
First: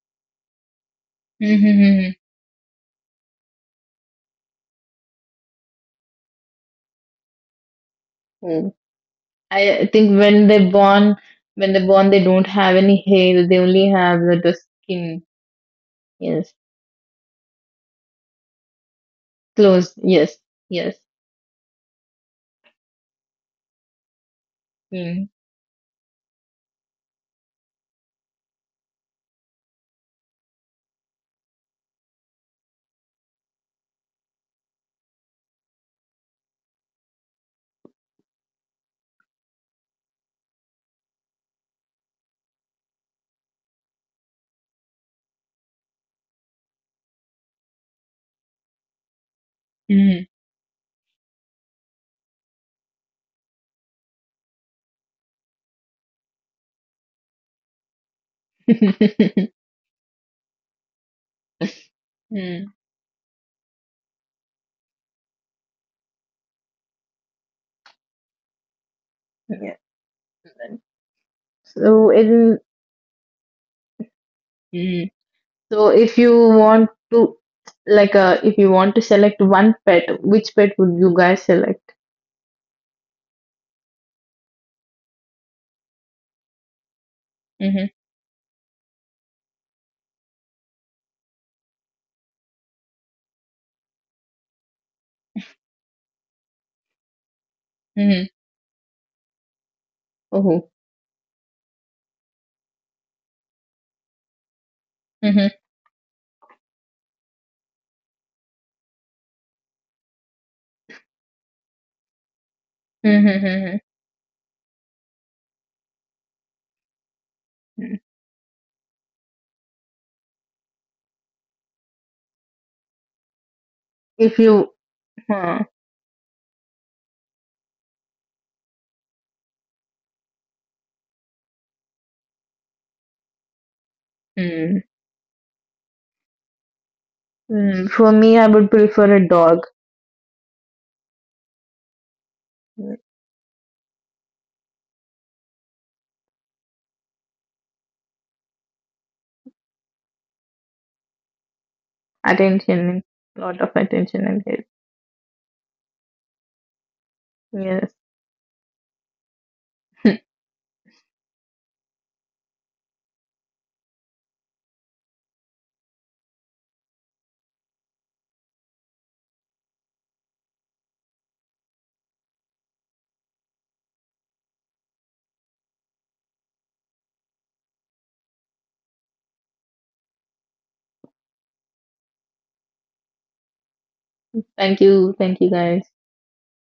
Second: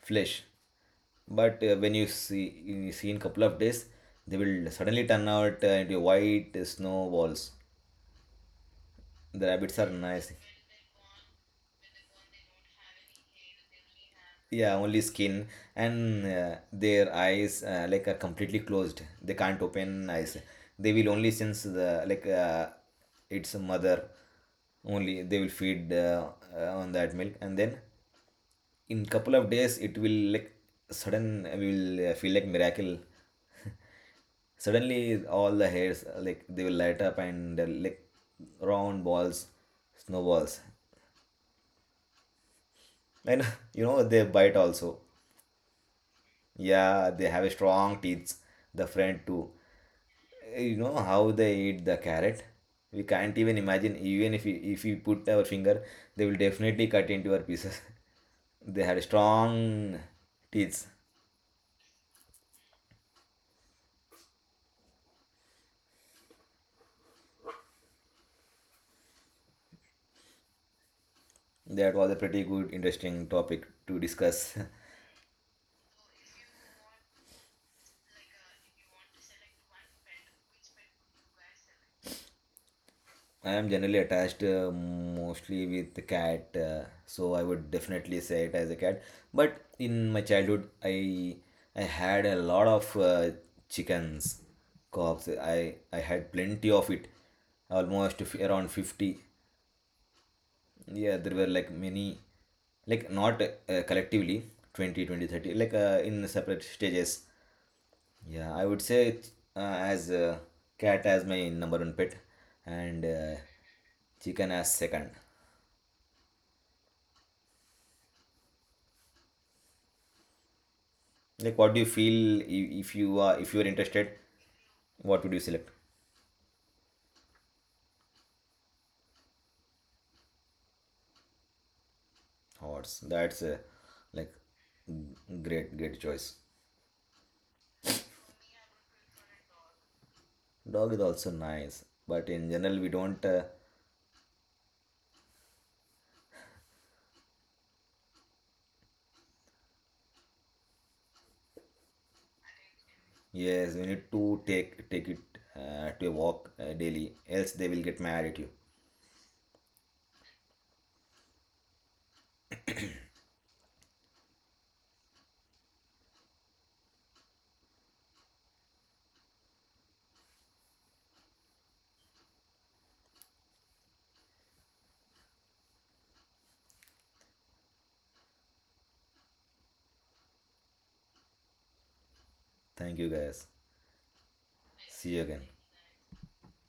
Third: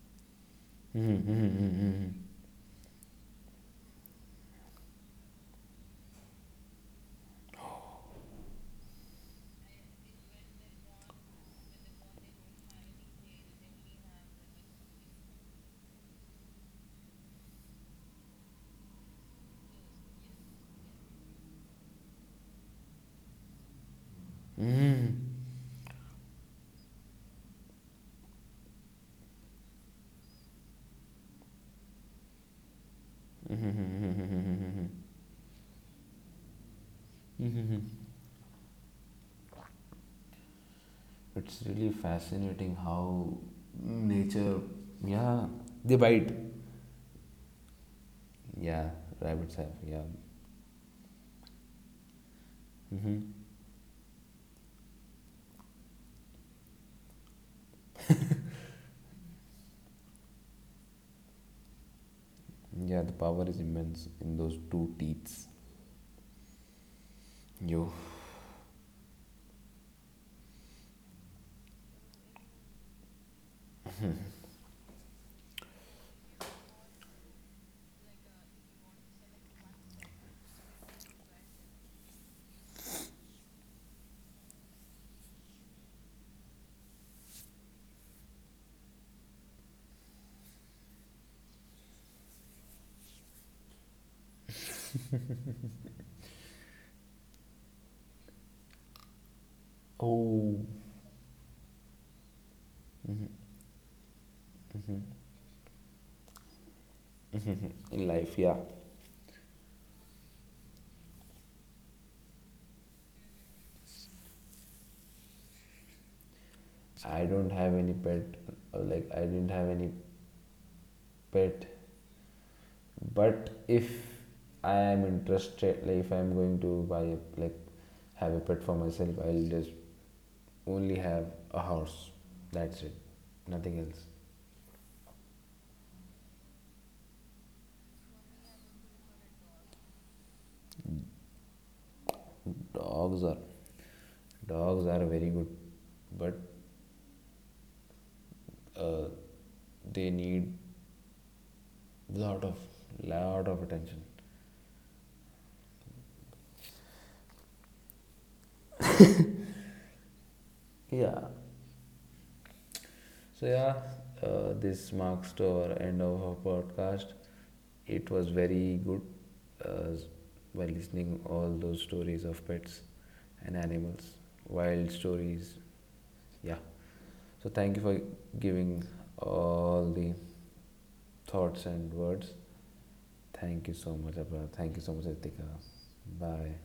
flesh, but when you see in couple of days, they will suddenly turn out into white snowballs. The rabbits I are think nice. When they born, they don't have any hair. They only have the Yeah, only skin. skin, and Yes. Their eyes like are completely closed. They can't Clothes. open eyes. Yes. They Yes. will only sense the like its mother. Only Skin. they will feed on that milk, and then in couple of days it will like sudden we will feel like miracle. Suddenly all the hairs like they will light up and like round balls, snowballs, really fascinating how and you know they bite nature. also. Yeah, they bite. Yeah, they have a strong teeth, the Yeah, front too. rabbits have. Yeah. Yeah. You know how they eat the carrot? We hmm can't even imagine. Even if we put our finger, they will definitely cut into our pieces. They had strong teeth. Yeah, the power is immense in those two teeth. Yo. That was So a it pretty good, interesting topic to discuss. is. So if you want to like if you want to select one pet, which pet would you guys select? I am generally attached mostly with the cat, so I would Mhm. definitely say it as a cat. But in my childhood, I had a lot of chickens, cobs. I had plenty of it, almost Mhm. Around 50. Oh. Oh, Yeah, there were like many, like not collectively 20, twenty mhm. thirty. Like in separate stages. In life, Yeah, yeah, I would say it, as cat as my number one pet, and Mhm. Mhm. chicken as second. I don't have any Mhm. pet, or like, I didn't have any Like, pet. what do you feel if you are But if you are if interested? If you I am What would you huh. select? interested, like, if I'm going to like have a pet for myself, I'll just only have a horse. That's Horse. it. That's a Nothing else. like Mhm. great great choice. Mm, for me, I would prefer a dog. Dog is also nice, but in general we Mm, don't. dogs are dogs are very good, but uh, they need lot of attention, lot lot of Yes, of we need attention. to attention and help. take it to a walk daily, else they will Yes. get mad at you. Yeah, so, yeah, this marks the end of our podcast. It was very good us by listening all those stories of pets and animals, wild stories. Yeah. So thank you for giving all the thoughts and words. Thank you guys. Thank you so much, Abra. Thank you so much, See you thank again. Ritika. you guys. Bye.